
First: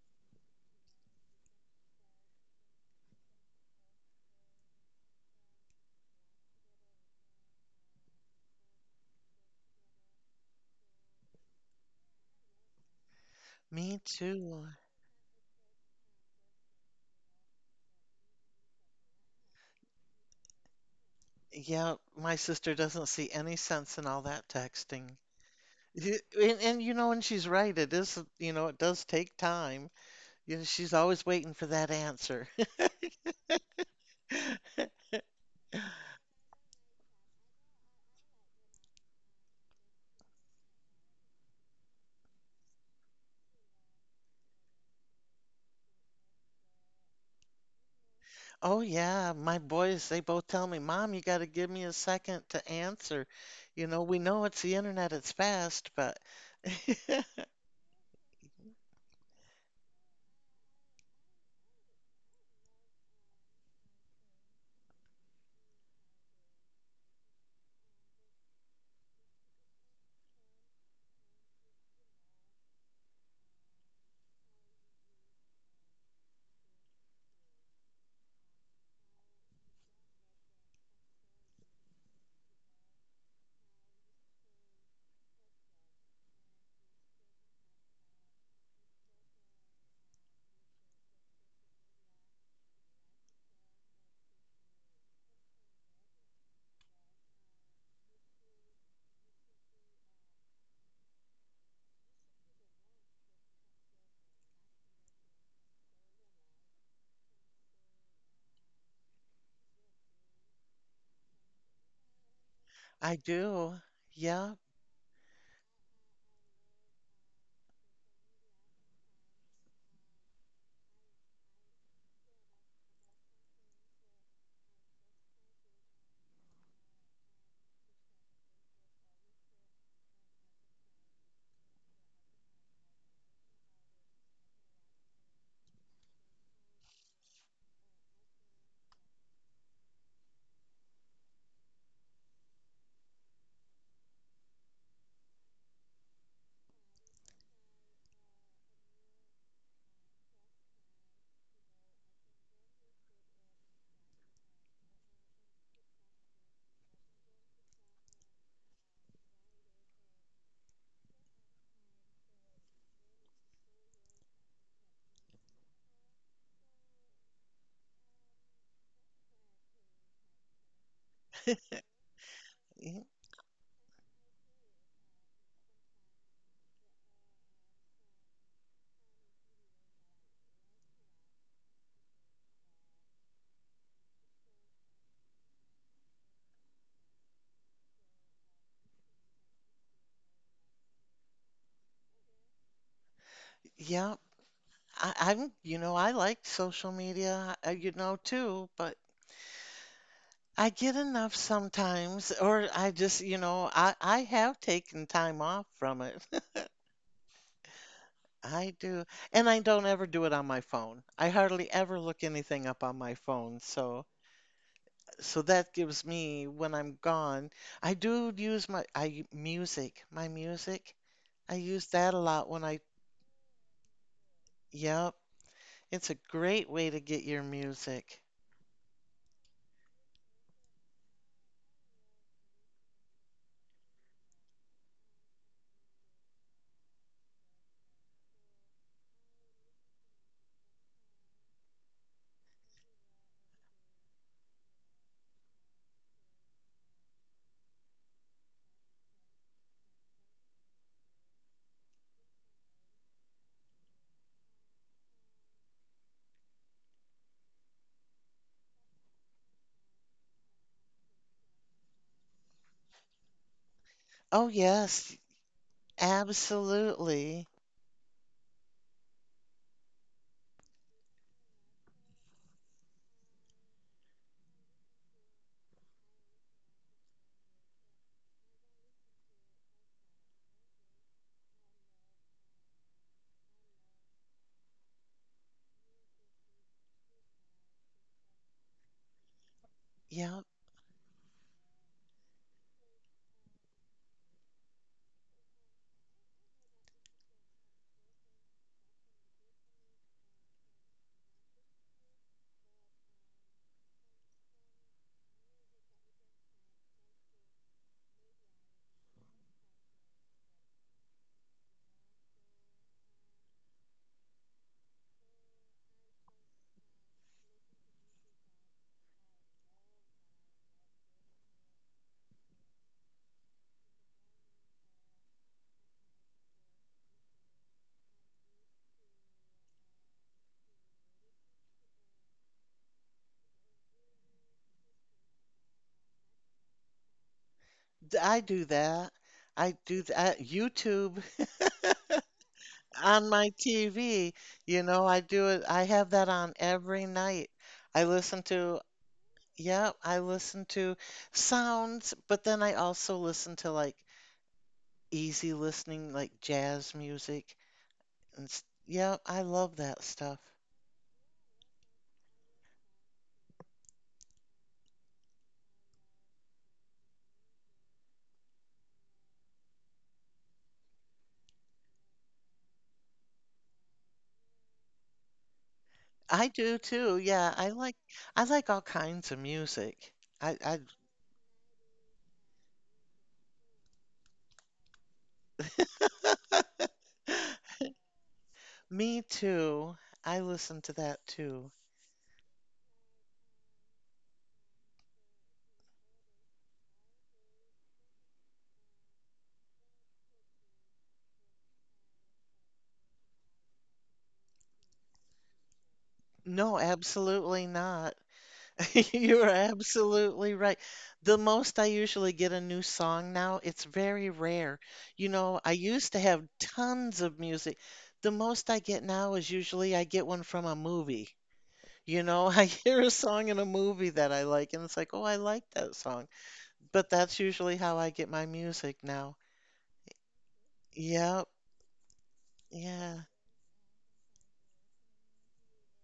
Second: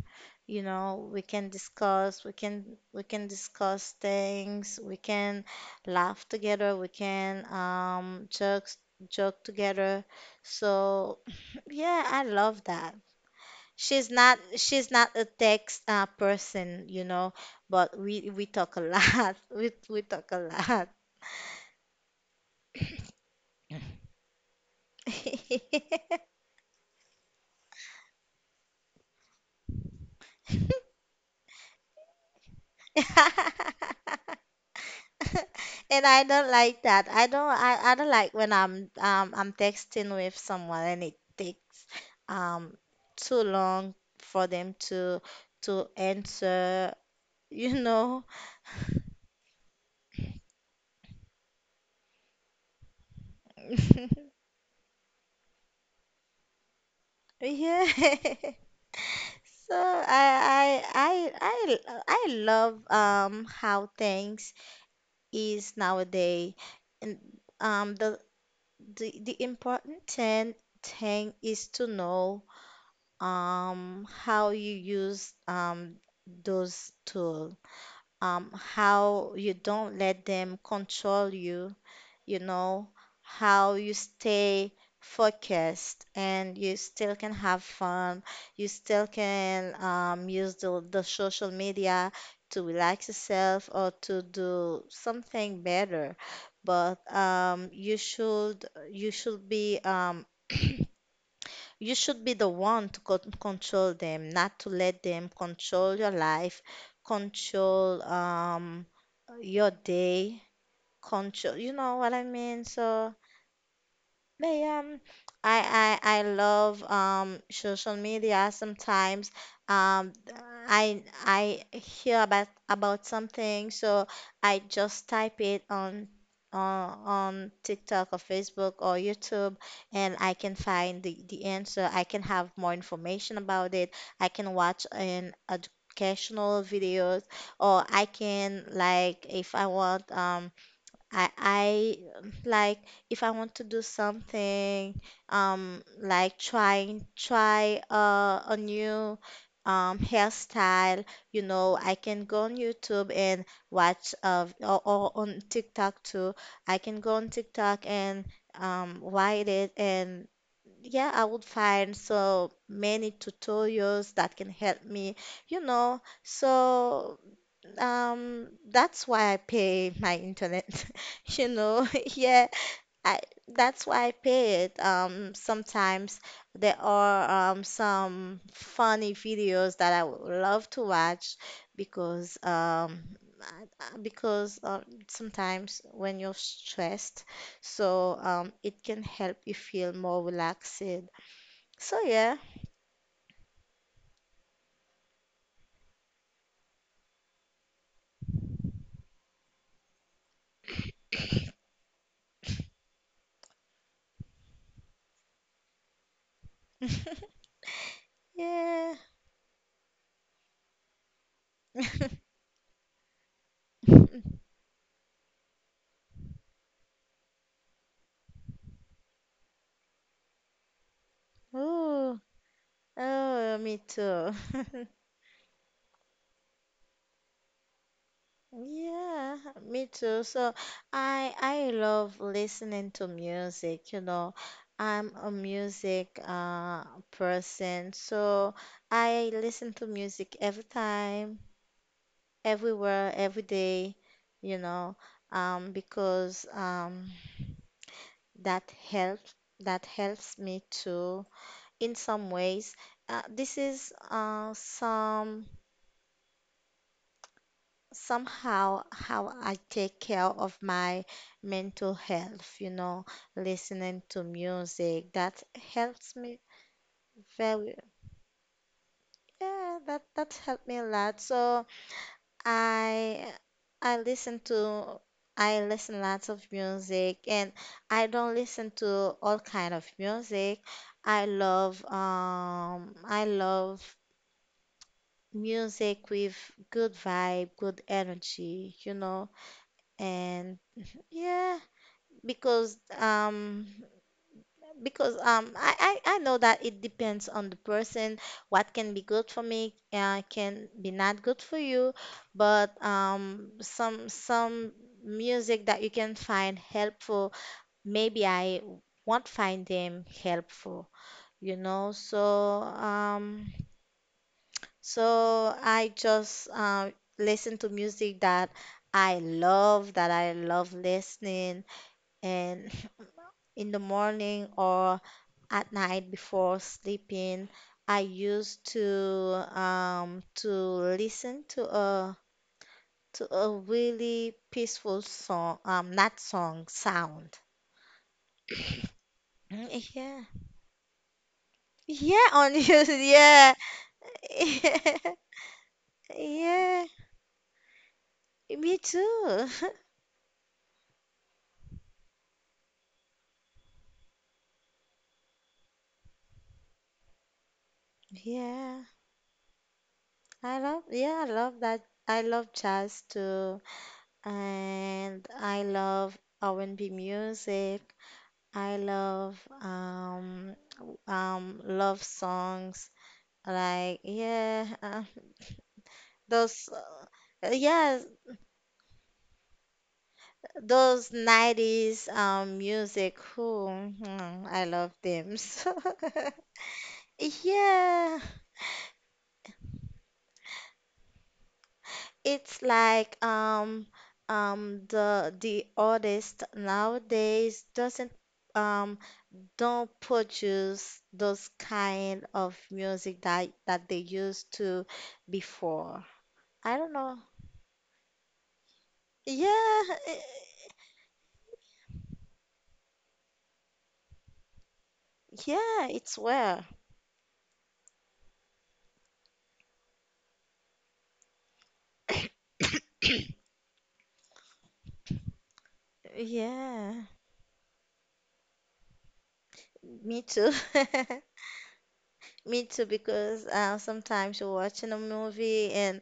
you know, we can discuss, we can discuss things, we can laugh together, we can joke joke together. So *laughs* *clears throat* yeah, I love that. Me she's not too. she's not a text person, you know, but we talk a lot. *laughs* We talk a lot. Yeah, my sister doesn't see any sense in all that texting. And you know, and she's right. It is, you know, it does take time. You know, she's always waiting for that answer. *laughs* *laughs* *laughs* And I don't like that. I don't like when I'm I'm texting with someone and it takes um too long for them to answer, you know. Oh yeah, my boys, they both tell me, Mom, you got to give me a second to answer. You know, we *laughs* know it's the internet, it's fast, but *laughs* Yeah. *laughs* So I I love how things is nowadays. And um the the important thing is to know, how you use, those tools, how you don't let them control you, you know, how you stay focused and you still can have fun, you still can, use the social media to relax yourself or to do something better. But you should be, *clears throat* you should be the one to control them, not to let them control your life, control your day, control, you know what I mean? So I do. Yeah. but I love social media sometimes. Um, I hear about something, so I just type it on on TikTok or Facebook or YouTube, and I can find the answer. I can have more information about it. I can watch an educational videos, or I can like if I want I like if I want to do something like trying try a new hairstyle, you know, I can go on YouTube and watch or on TikTok too. I can go on TikTok and write it, and yeah, I would find so many tutorials that can help me, you know. So that's why I pay my internet, *laughs* you know. *laughs* Yeah, y- I that's why I pay it. Sometimes there are some funny videos that I would love to watch because because sometimes when you're stressed, so it can help you feel more relaxed. So yeah, Yeah. I'm, you know, I like social media, you know, too, but I get enough sometimes, or I just, you know, I have taken time off from it. *laughs* I yeah. do. And I don't ever do it on my phone. I hardly ever look *laughs* anything up on my phone. So, so that gives me when I'm gone, I do use my music. I use that a Oh, lot when I, oh, me too. *laughs* yep, it's a great way to get your music. Yeah, me too. So I love listening to music, you know. I'm a music person. So I listen to music every time, everywhere, every day, you know, because that helps, that helps me too in some ways. This is somehow how I take care of my mental health, you know, listening to Oh, yes, music that helps me absolutely. very yeah, that that helped me a lot. So I I listen to, I listen lots of music, and I don't listen to all kind of music. I love I love music with good vibe, good energy, you know, Yeah, and yeah. Because because I know that it depends on the person, what can be good for me, can be not good for you. But some music that you can find helpful, maybe I won't find them helpful, you know. So so I just, listen to music that I love, that I love listening, and in the morning or at night before sleeping, I used to listen to a really peaceful song, not song, sound. I do that. Mm. I do Yeah. that. YouTube Yeah, on *laughs* YouTube, on my yeah. TV, you know, I do it. I have *laughs* that on Yeah. every night. I listen to, Me too. *laughs* yeah, I listen to sounds, but then I also listen to like easy listening, like jazz music. And Yeah. yeah, I love that stuff. I love yeah, I love that. I love jazz too. And I love R&B music. I love love songs like yeah I those do too. Yeah, yeah I like all kinds of music. I those 90s music who mm, I love them. *laughs* So yeah, *gasps* me too. I listen to that too. it's like the artist nowadays doesn't um don't produce those kind of music that that they used to before. No, I don't know. absolutely not. *laughs* You're Yeah, eh, absolutely right. The most I usually get a new song now, it's very rare. You know, I yeah, used to it's have where. tons of music. The most I get now is usually I get one from a movie. You know, *laughs* I hear a song *coughs* in a movie that I like, and it's like, oh, I like that song. Yeah, But that's usually how I get my music now. me too. *laughs* Yep, Me too, yeah, because sometimes you're watching a movie and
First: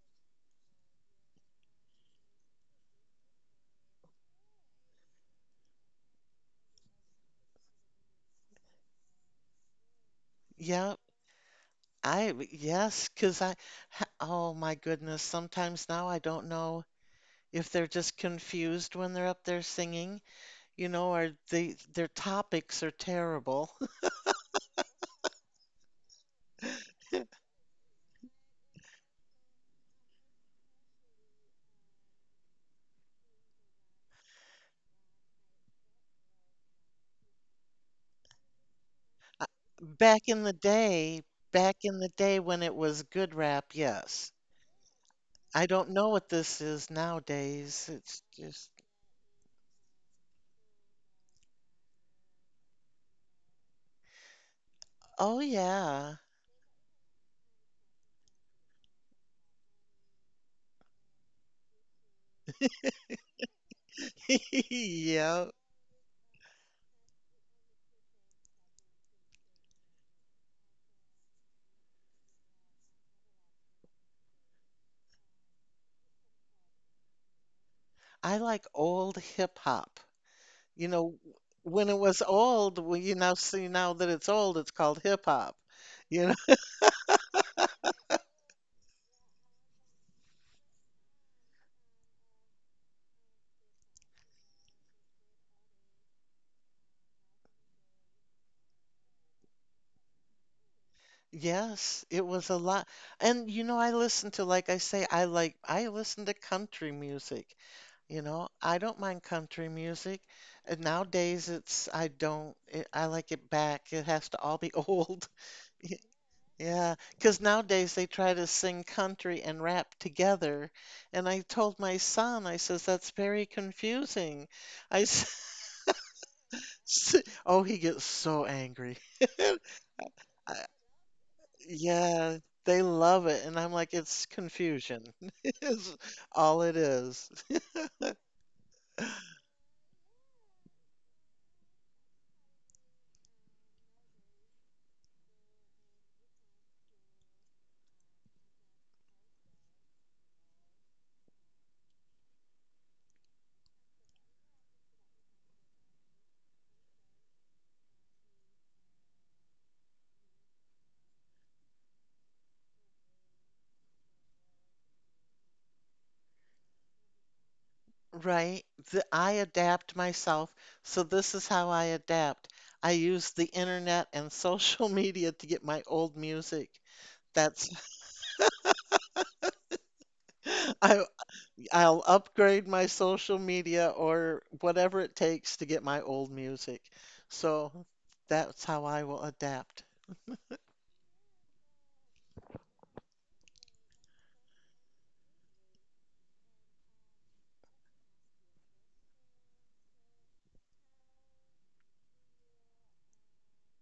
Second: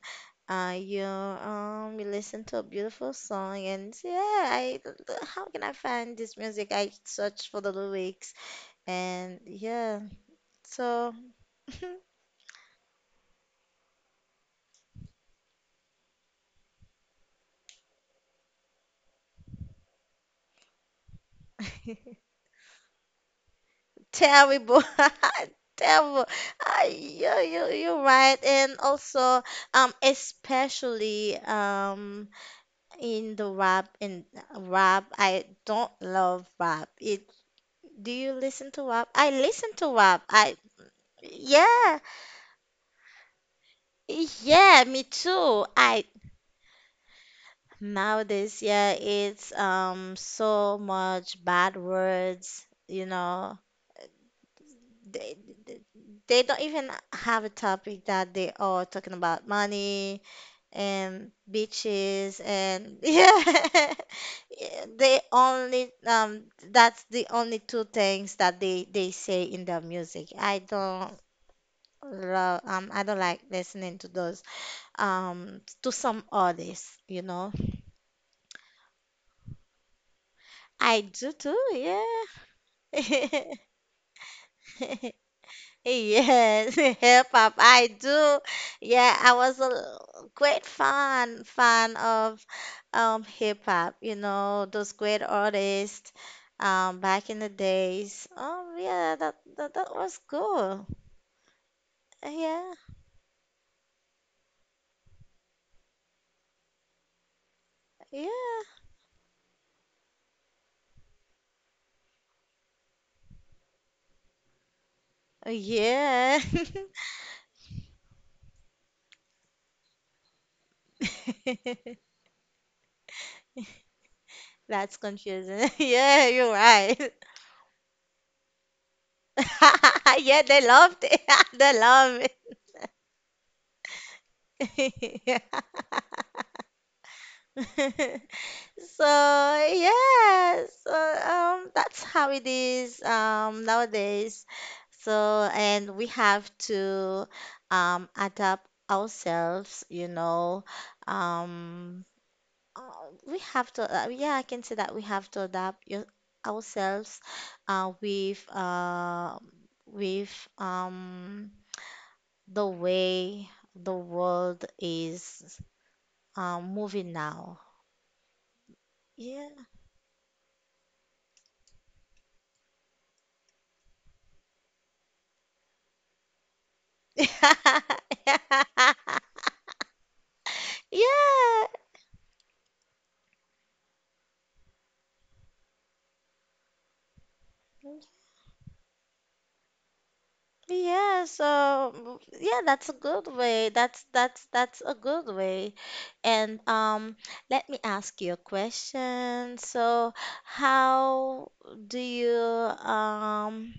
you you listen to a beautiful song and say, yeah, I how can I find this music? I search for the lyrics, and yeah, yep. so I, yes, because I, oh my goodness, sometimes now I don't know if they're just confused when they're up there singing, you know, or they, their *laughs* topics are terrible. *laughs* terrible. *laughs* Terrible. You're right. And also, especially in the rap and rap, I don't love rap. It, do you listen to rap? I listen to Back rap. in the day, back in Yeah, the day when it was good rap, yes. yeah, me I too. don't I know what this is nowadays. It's nowadays, just, yeah, it's so much bad words, you know, they oh yeah. Don't even have a topic that they are talking about money and beaches and *laughs* yeah, *laughs* they Yeah. only that's the only two things that they say in their music. I don't love I don't like listening to those to some artists, you know. I like old hip hop. You I know, do too, when it was yeah. old, well, you now see now that it's old, it's called *laughs* hip hop. You know, Yes, *laughs* hip hop. I do. Yeah, I was a great fan of hip hop. You know those great artists back in the days. Oh yeah, that was cool. *laughs* yes, it was a Yeah, lot. And you know, I listen to, like I say, I listen to country music. You yeah, know, I don't mind country music. And nowadays, it's I don't it, I like it back. It has to all be *laughs* old. yeah. Yeah, because nowadays they try to sing country and rap together. And I told *laughs* my son, I says, that's very confusing. That's I s confusing. *laughs* Yeah, you're right. *laughs* Oh, he gets so angry. *laughs* Yeah, they I, loved it. *laughs* They love yeah, it. they love it, and I'm like, it's *laughs* confusion. Yeah. *laughs* Is all it is. *laughs* So yes, so, that's how it is, nowadays. So and we have to adapt ourselves, you know. Um, uh, we have to, yeah, I can say that we have to adapt ourselves uh, with uh, with um, the way the world is, moving now. Right? I Yeah. adapt myself. So this is how I adapt. I use the internet and social *laughs* media to get my old music. That's *laughs* Yeah. *laughs* I I'll upgrade my social media or whatever it takes to get my old music. So that's how I will adapt. Yeah, so yeah, that's a good way. That's a good way. And let me ask you a question. So how do you um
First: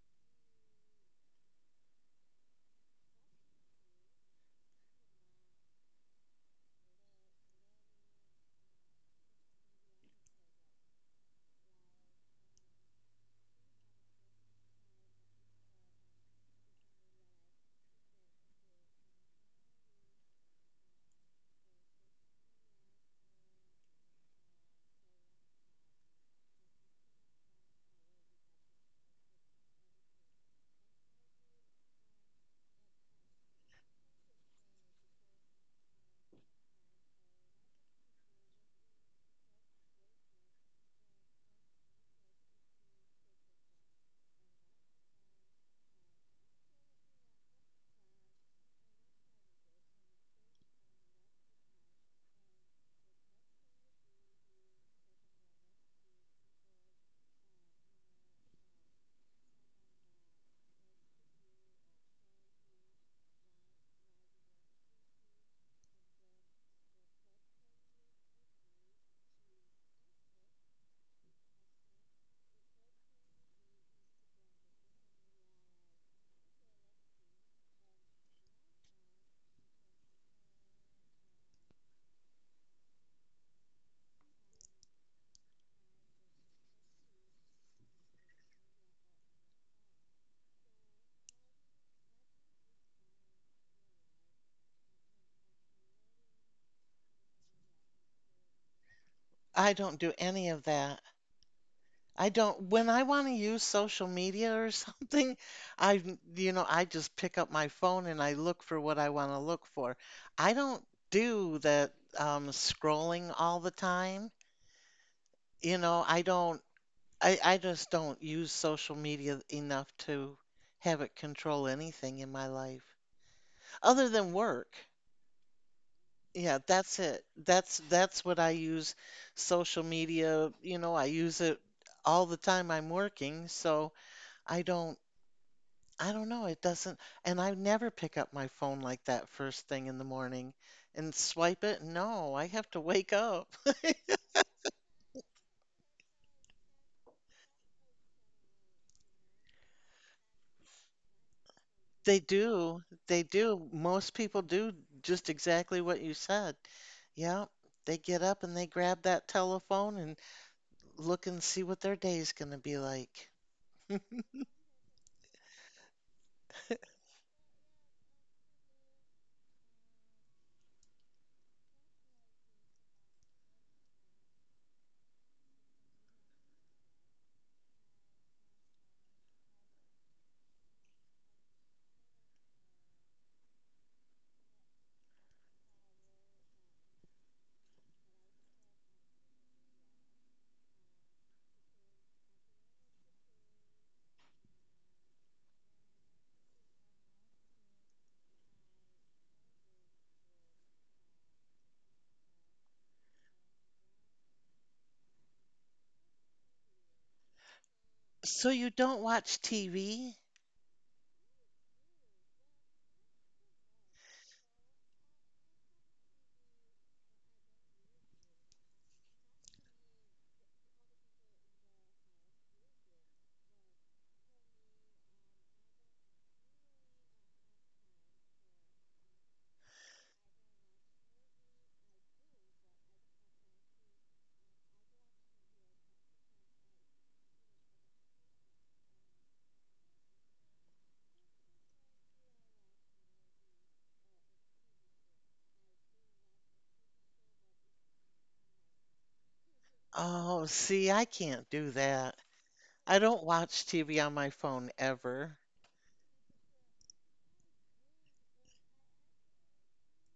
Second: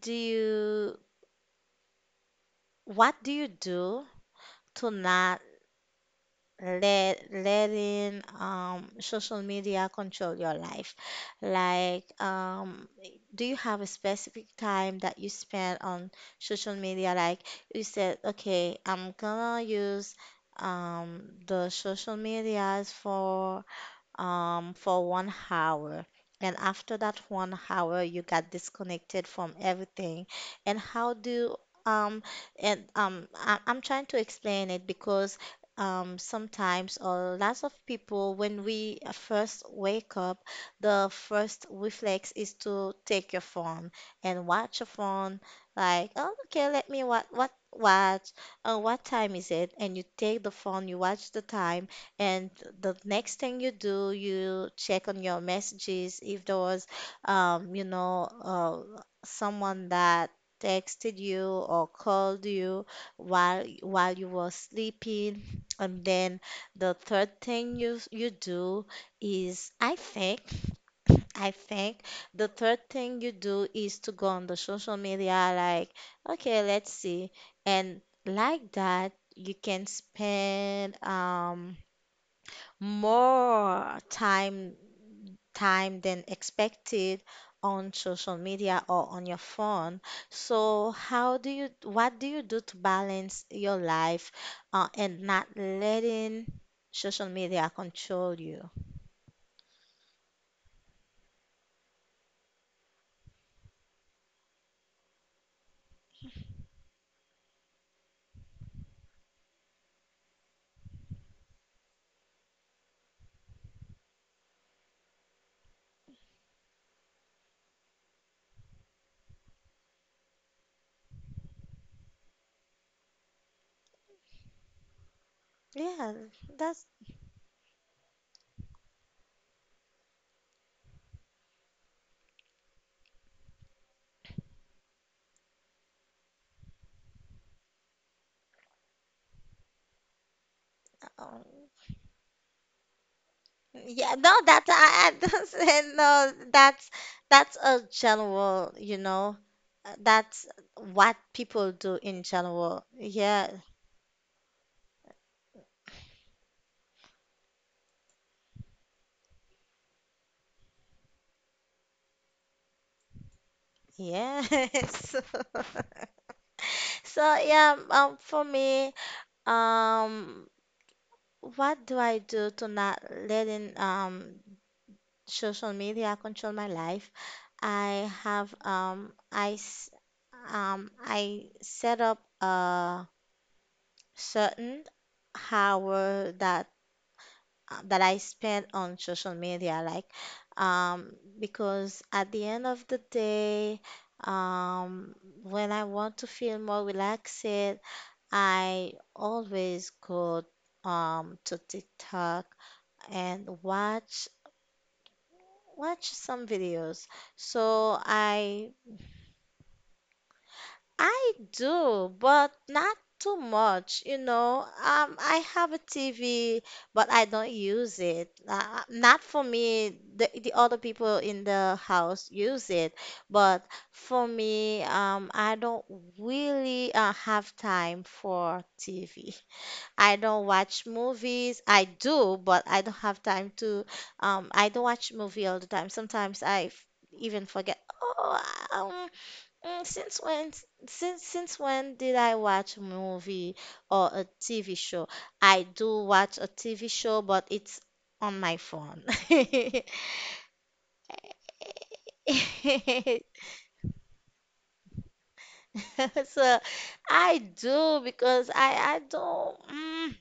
do you what do you do to not let letting social media control your life? Like do you have a specific time that you spend on social media, like you said, okay, I'm gonna use the social medias for 1 hour. And after that 1 hour, you got disconnected from everything. And how do um and I'm trying to explain it because sometimes or lots of people when we first wake up, the first reflex is to take your phone and watch your phone. Like, oh, okay, let me what watch. Oh, what time is it? And you take the phone, you watch the time, and the next thing you do, you check on your messages if there was, you know, someone that texted you or called you while you were sleeping. And then the third thing you you do is, I think, *clears throat* I think the third thing you do is to go on the social media, like, okay, let's see, and like that you can spend more time, than expected on social media or on your phone. So how do you what do you do to balance your life and not letting social media control you? I don't do any of that. I don't, when I want to use social media or *laughs* something, I, you know, I just pick up my phone and I look for what I want to look for. I don't do that scrolling all the time. You know, I don't, I just don't use social media enough to have it control anything in my life other than work. Yeah, Yeah, that's that's it. That's what I use social media, you know, I use it all the time I'm working, so I don't I don't know, it doesn't, and I never pick up my phone like that first thing in the morning and um, swipe it. No, I have to wake up. *laughs* yeah, no, that I *laughs* that's, no, that's That's a general, you know, that's what people do They in general. do. They Yeah. do. Most people do just exactly what you said. Yeah, they get up and they grab that telephone and look and see what their day's going to be like. Yes. *laughs* So yeah, for me, um, what do I do to not letting social media control my life? I have I set up a certain hour that that I spend on social media, like, um, because at the end of the day, um, when I want to feel more relaxed, I always go to TikTok and watch some videos. So So you don't watch TV? I do, but not too much, you know. I have a TV, but I don't use it. Not for me. The other people in the house use it, but for me, I don't really have time for TV. I don't watch movies. I do, but I don't have time to. I don't watch movie all the time. Sometimes even forget. Oh, um, Mm, Since when, since since when did I watch a movie or a TV show? I do watch a TV show, but it's on my phone. *laughs* Oh, see, I can't do that. I don't watch TV on my phone ever. *laughs* So I do because I don't mm,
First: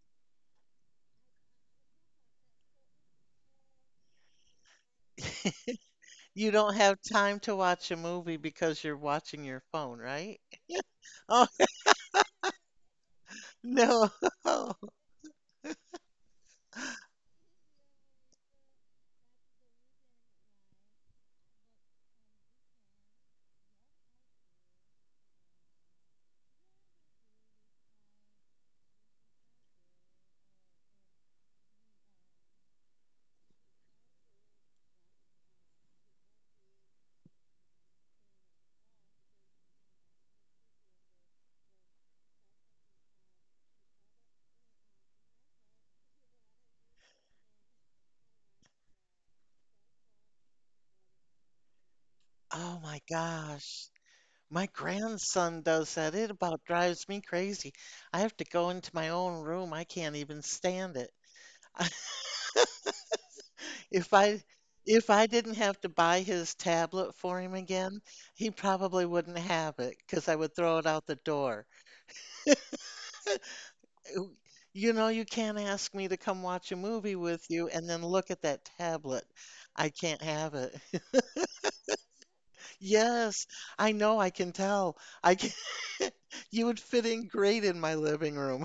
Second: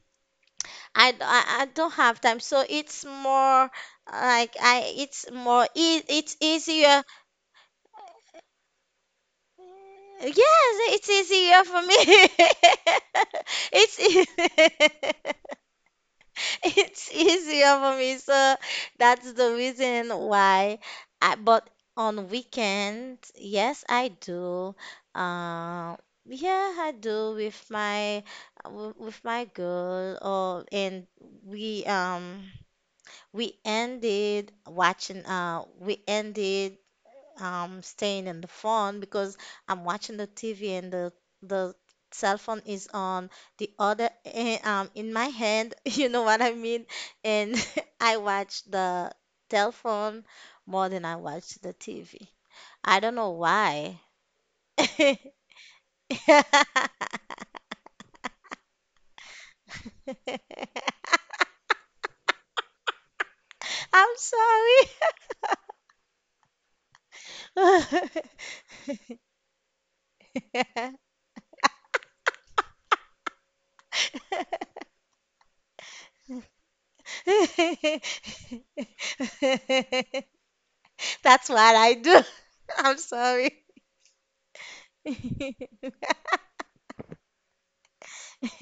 I, d- I- I don't have time. So it's more like I it's more e it's You don't have easier. time to watch a movie because you're watching your phone, right? Yes, it's Oh, easier for me. *laughs* *laughs* It's no. e *laughs* *laughs* *laughs* It's easier for me, so that's the reason why I, but on weekend, yes, I do. Uh, yeah, I do with my with my girl, or and we um we ended watching we ended staying in the phone because I'm watching the TV and the cell phone is on the other in my hand. *laughs* You know what I mean? And *laughs* I watch the telephone more than I watch the TV. Oh I my don't know gosh. why. *laughs* My grandson does that. It about drives me crazy. I have to go into my own room. I can't even stand it. *laughs* I'm If I if I sorry. didn't have to buy his tablet for him again, he probably wouldn't have it because I would throw it out the door. Ooh, you know, you can't ask me to come watch a movie with you and then look at that tablet. *laughs* I can't *laughs* have it. *laughs* That's what I do. *laughs* I'm Yes, sorry. I know, I can tell. I can *laughs* *laughs* you would fit in great in my living room.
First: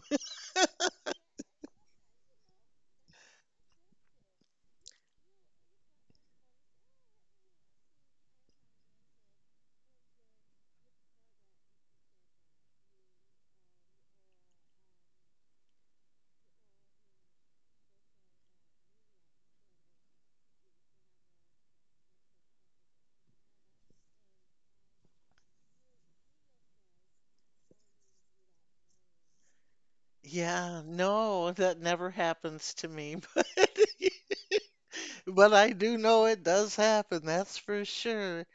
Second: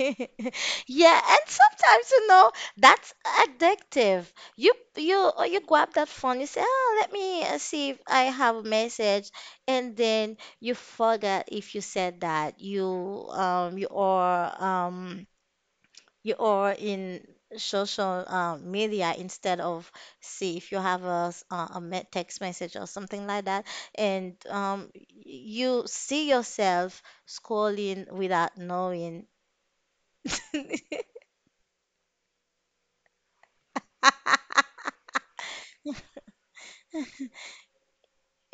Yeah, and sometimes you know that's addictive. You or you grab that phone, you say, "Oh, let me see if I have a message," and then you forget if you said that um you are um you are in social media instead of see if you have a, s- a me- text message or something like that and you see yourself scrolling without knowing. *laughs* *laughs* Yeah, yeah, no, that never happens to me. *laughs* But I do know it does happen, that's for sure.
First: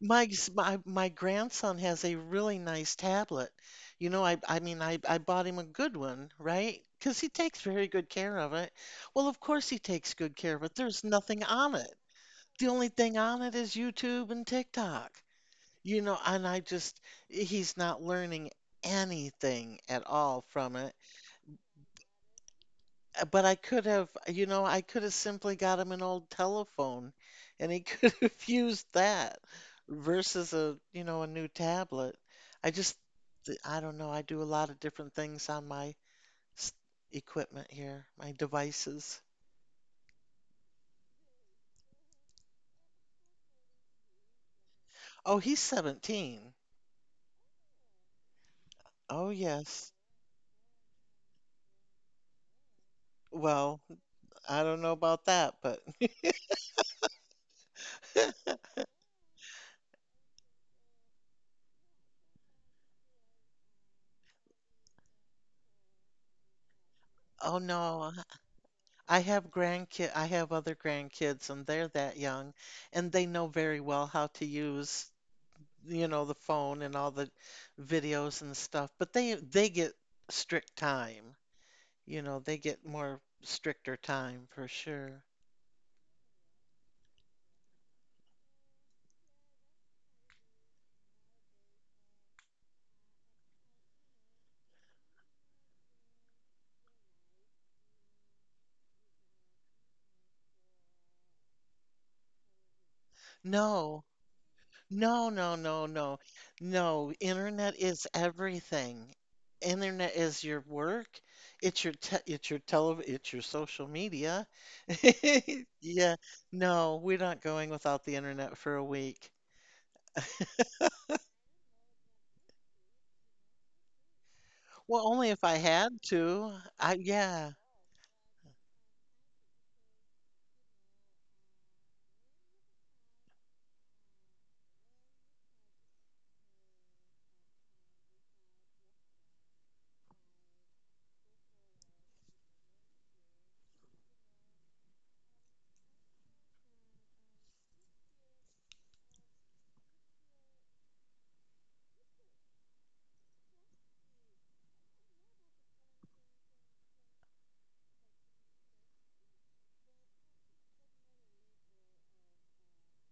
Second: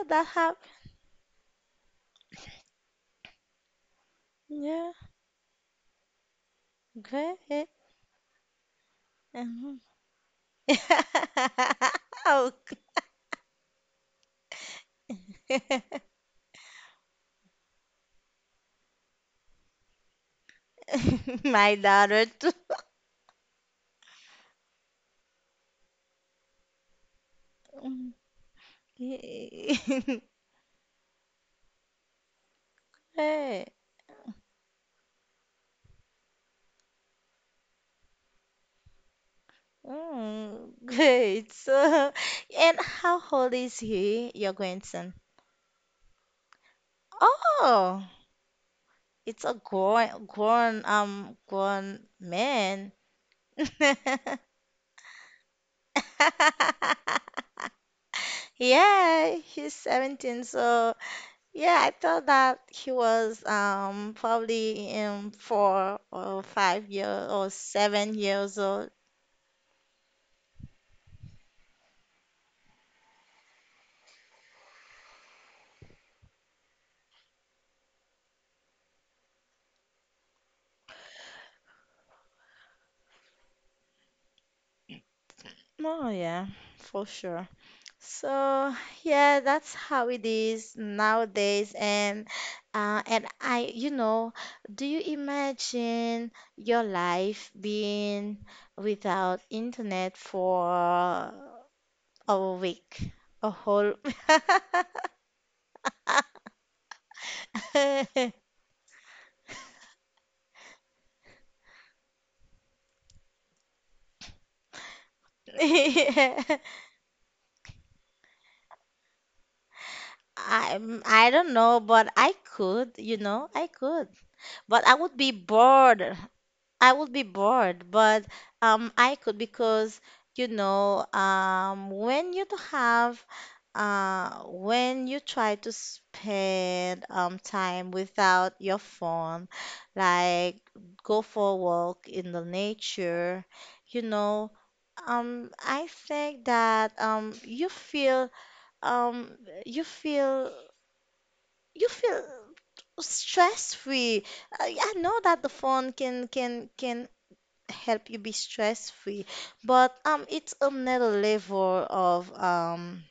My, that happened. My grandson has a really nice tablet. You know, I I mean Yeah, I I bought him a good one, right? 'Cause he takes great. very good care of it. Well, of course he Mhm. takes good care of it. There's nothing on it. *laughs* The okay. only thing on it is YouTube and TikTok. You know, and I just he's not learning anything at all from it. *laughs* my daughter too. *laughs* But I could have, you know, I could have simply got him an old telephone and he *laughs* Mm. could have used that *laughs* versus a, you know, a new tablet. I just, Hey. I don't know. I do a lot of different things on my s- equipment here, my devices. Mm, *laughs* great. So, and how old is he, your grandson? Oh, he's 17. Oh, Oh, it's a yes. Grown man. Well, *laughs* I don't know about that, but *laughs* Yeah, he's 17, so yeah, I thought that he was probably in 4 or 5 years or oh no, 7 years old. I have grandkid, I have other grandkids and they're that young and they know very well how to use you know, the phone and all the videos and stuff, but they get strict time. You know, they get more stricter time for sure. Oh yeah, for sure. So yeah, that's how it is nowadays. And uh, and I, you know, do you imagine your life being without internet for a week, a whole? No. No, no, no, no. No, internet is *laughs* everything. Internet is your work. It's your te it's your tele it's your social media. *laughs* Yeah. Yeah. No, we're not going without the internet for a week. I don't know, but I could, you know, I could. But I Well, would only be if I had bored. to. I I would be yeah. bored, but I could because you know when you do have when you try to spend time without your phone, like go for a walk in the nature, you know, I think that you feel um, you feel you feel stress free. I know that the phone can help you be stress free. But it's another level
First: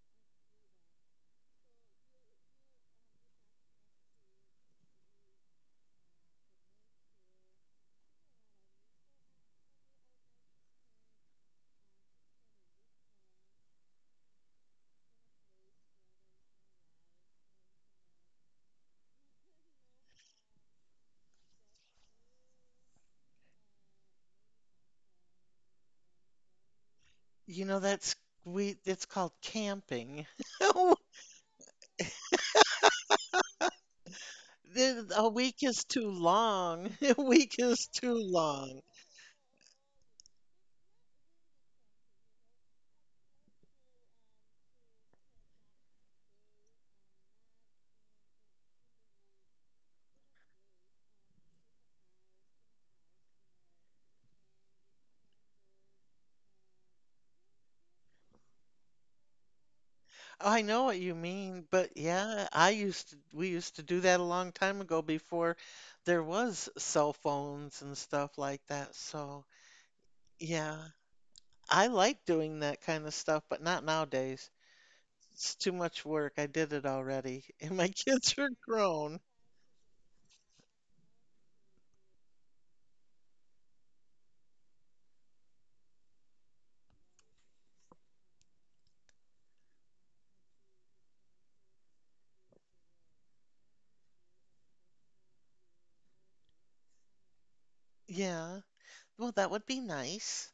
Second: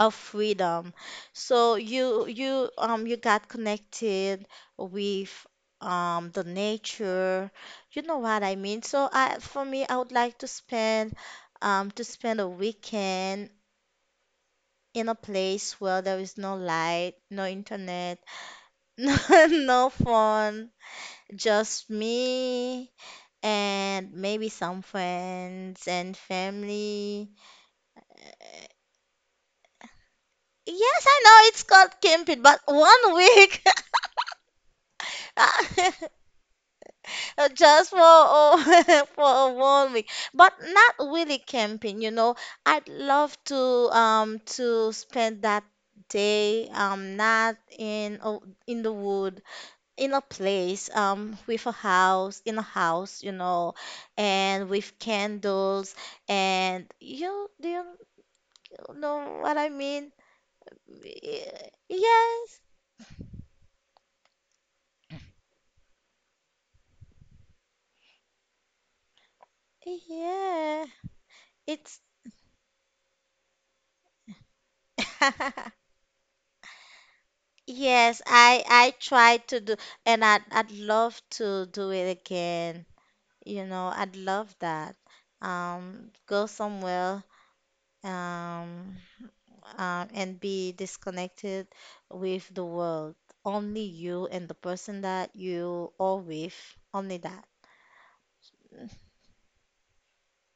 of freedom. So you got connected with the nature. You know what I mean? So I for me, I would like to spend a weekend in a place where there is no light, no internet, *laughs* no, no phone, just me and maybe some friends and family. You know, that's we it's called camping. *laughs* Yes, I know it's called camping, but 1 week. *laughs* A week is Uh, too long. *laughs* A *laughs* week is just too long. *laughs* For a 1 week but not really camping, you know. I'd love to spend that day not in the wood, in a place with a house in a house, you know, and with candles and you — you know what I mean? I know what you mean, Y- but yeah, Yes, I used to we used to do that a long time ago before there was cell phones and stuff like that. So, yeah. yeah, I It's like doing that kind of stuff, but not nowadays. It's too *laughs* much work. I did it already, *laughs* and my yes, kids are I grown. tried to do, and I'd love to do it again. You know, I'd love that. Go somewhere, um, and be disconnected with the world. Only you and the person that you are with. Only that. Yeah. Well, that would be nice.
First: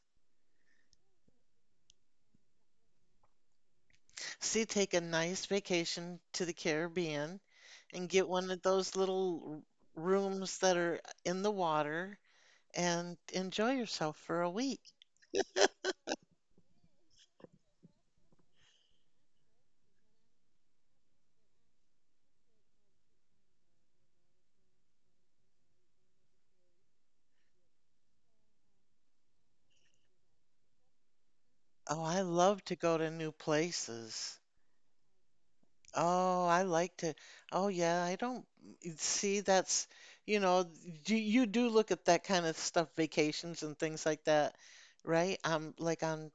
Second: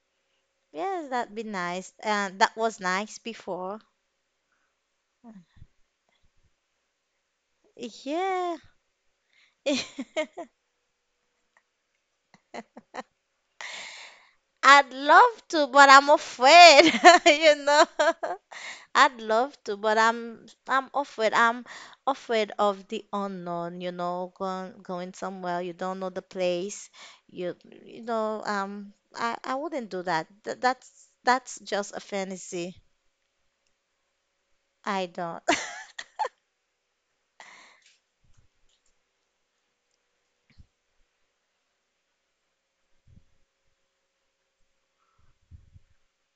Yes, that'd be nice. And that was nice before. See, take a nice vacation to the Caribbean and get one Yeah. of those little rooms that are in the water and enjoy yourself for a I'd week. love to, but I'm afraid, *laughs* you know. I'd love to, but I'm afraid. I'm afraid of the unknown, you know, going somewhere you don't know the place. You you know, I wouldn't do that. Th that's just a Oh, I love to fantasy. go to new places. I don't. *laughs* Oh, I like to. Oh, yeah, I don't see that's, you know, you do look at that kind of stuff, vacations and things like that, right? Like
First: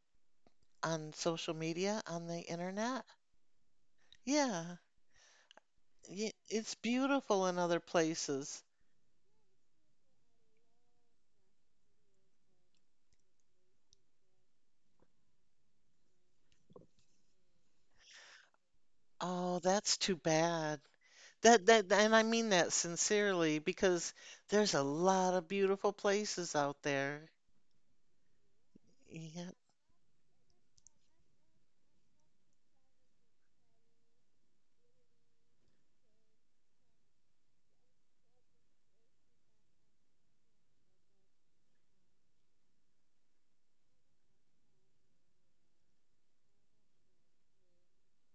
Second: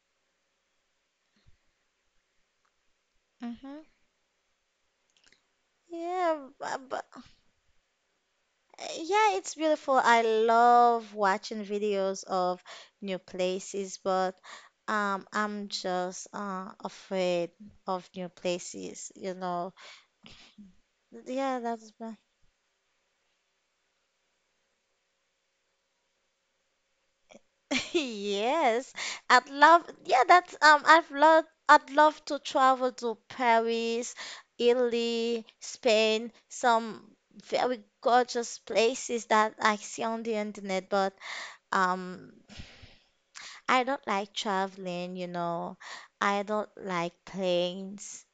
on social media, on the internet. hmm. Yeah, yeah, Yeah, it's but beautiful in other places. Yeah, it's beautiful. I love watching videos of new places, but I'm just afraid of new places, you Oh, know. that's too bad. Yeah, That that that's and my— I mean that sincerely because there's a lot of beautiful places out there. *laughs* yes. I'd Yeah. love — yeah, that's I'd love to travel to Paris, Italy, Spain, some very gorgeous places that I see on the internet, but um I don't like traveling, you know. I don't like planes.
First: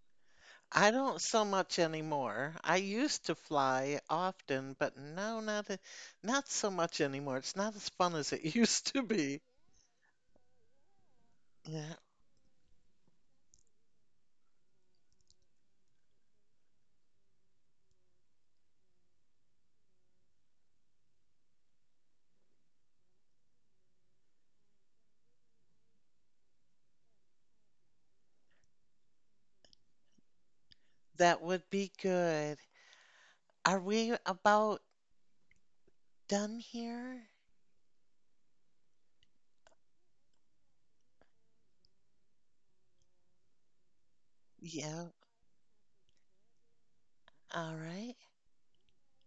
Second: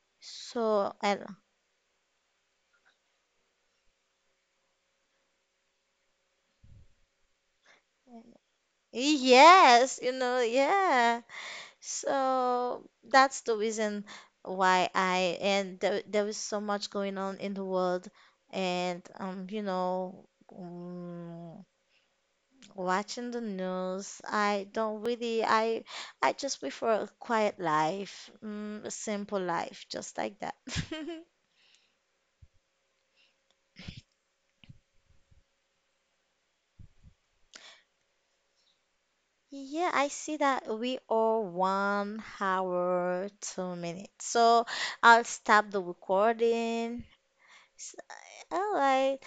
I So, don't and so much anymore. I used to fly often, but now not so much anymore. It's not as fun as it *laughs* used to be. yes, you know, yeah. Yeah, So that's the reason why I, and there was so much going on in the world, and you know, mm, watching the news, I don't really, I just prefer a quiet life, mm, a simple life, just like that. *laughs* that would be good. Are we about done here? Yeah, I see that we are 1 hour, 2 minutes. So Yeah. I'll stop the recording. All S- right. All right.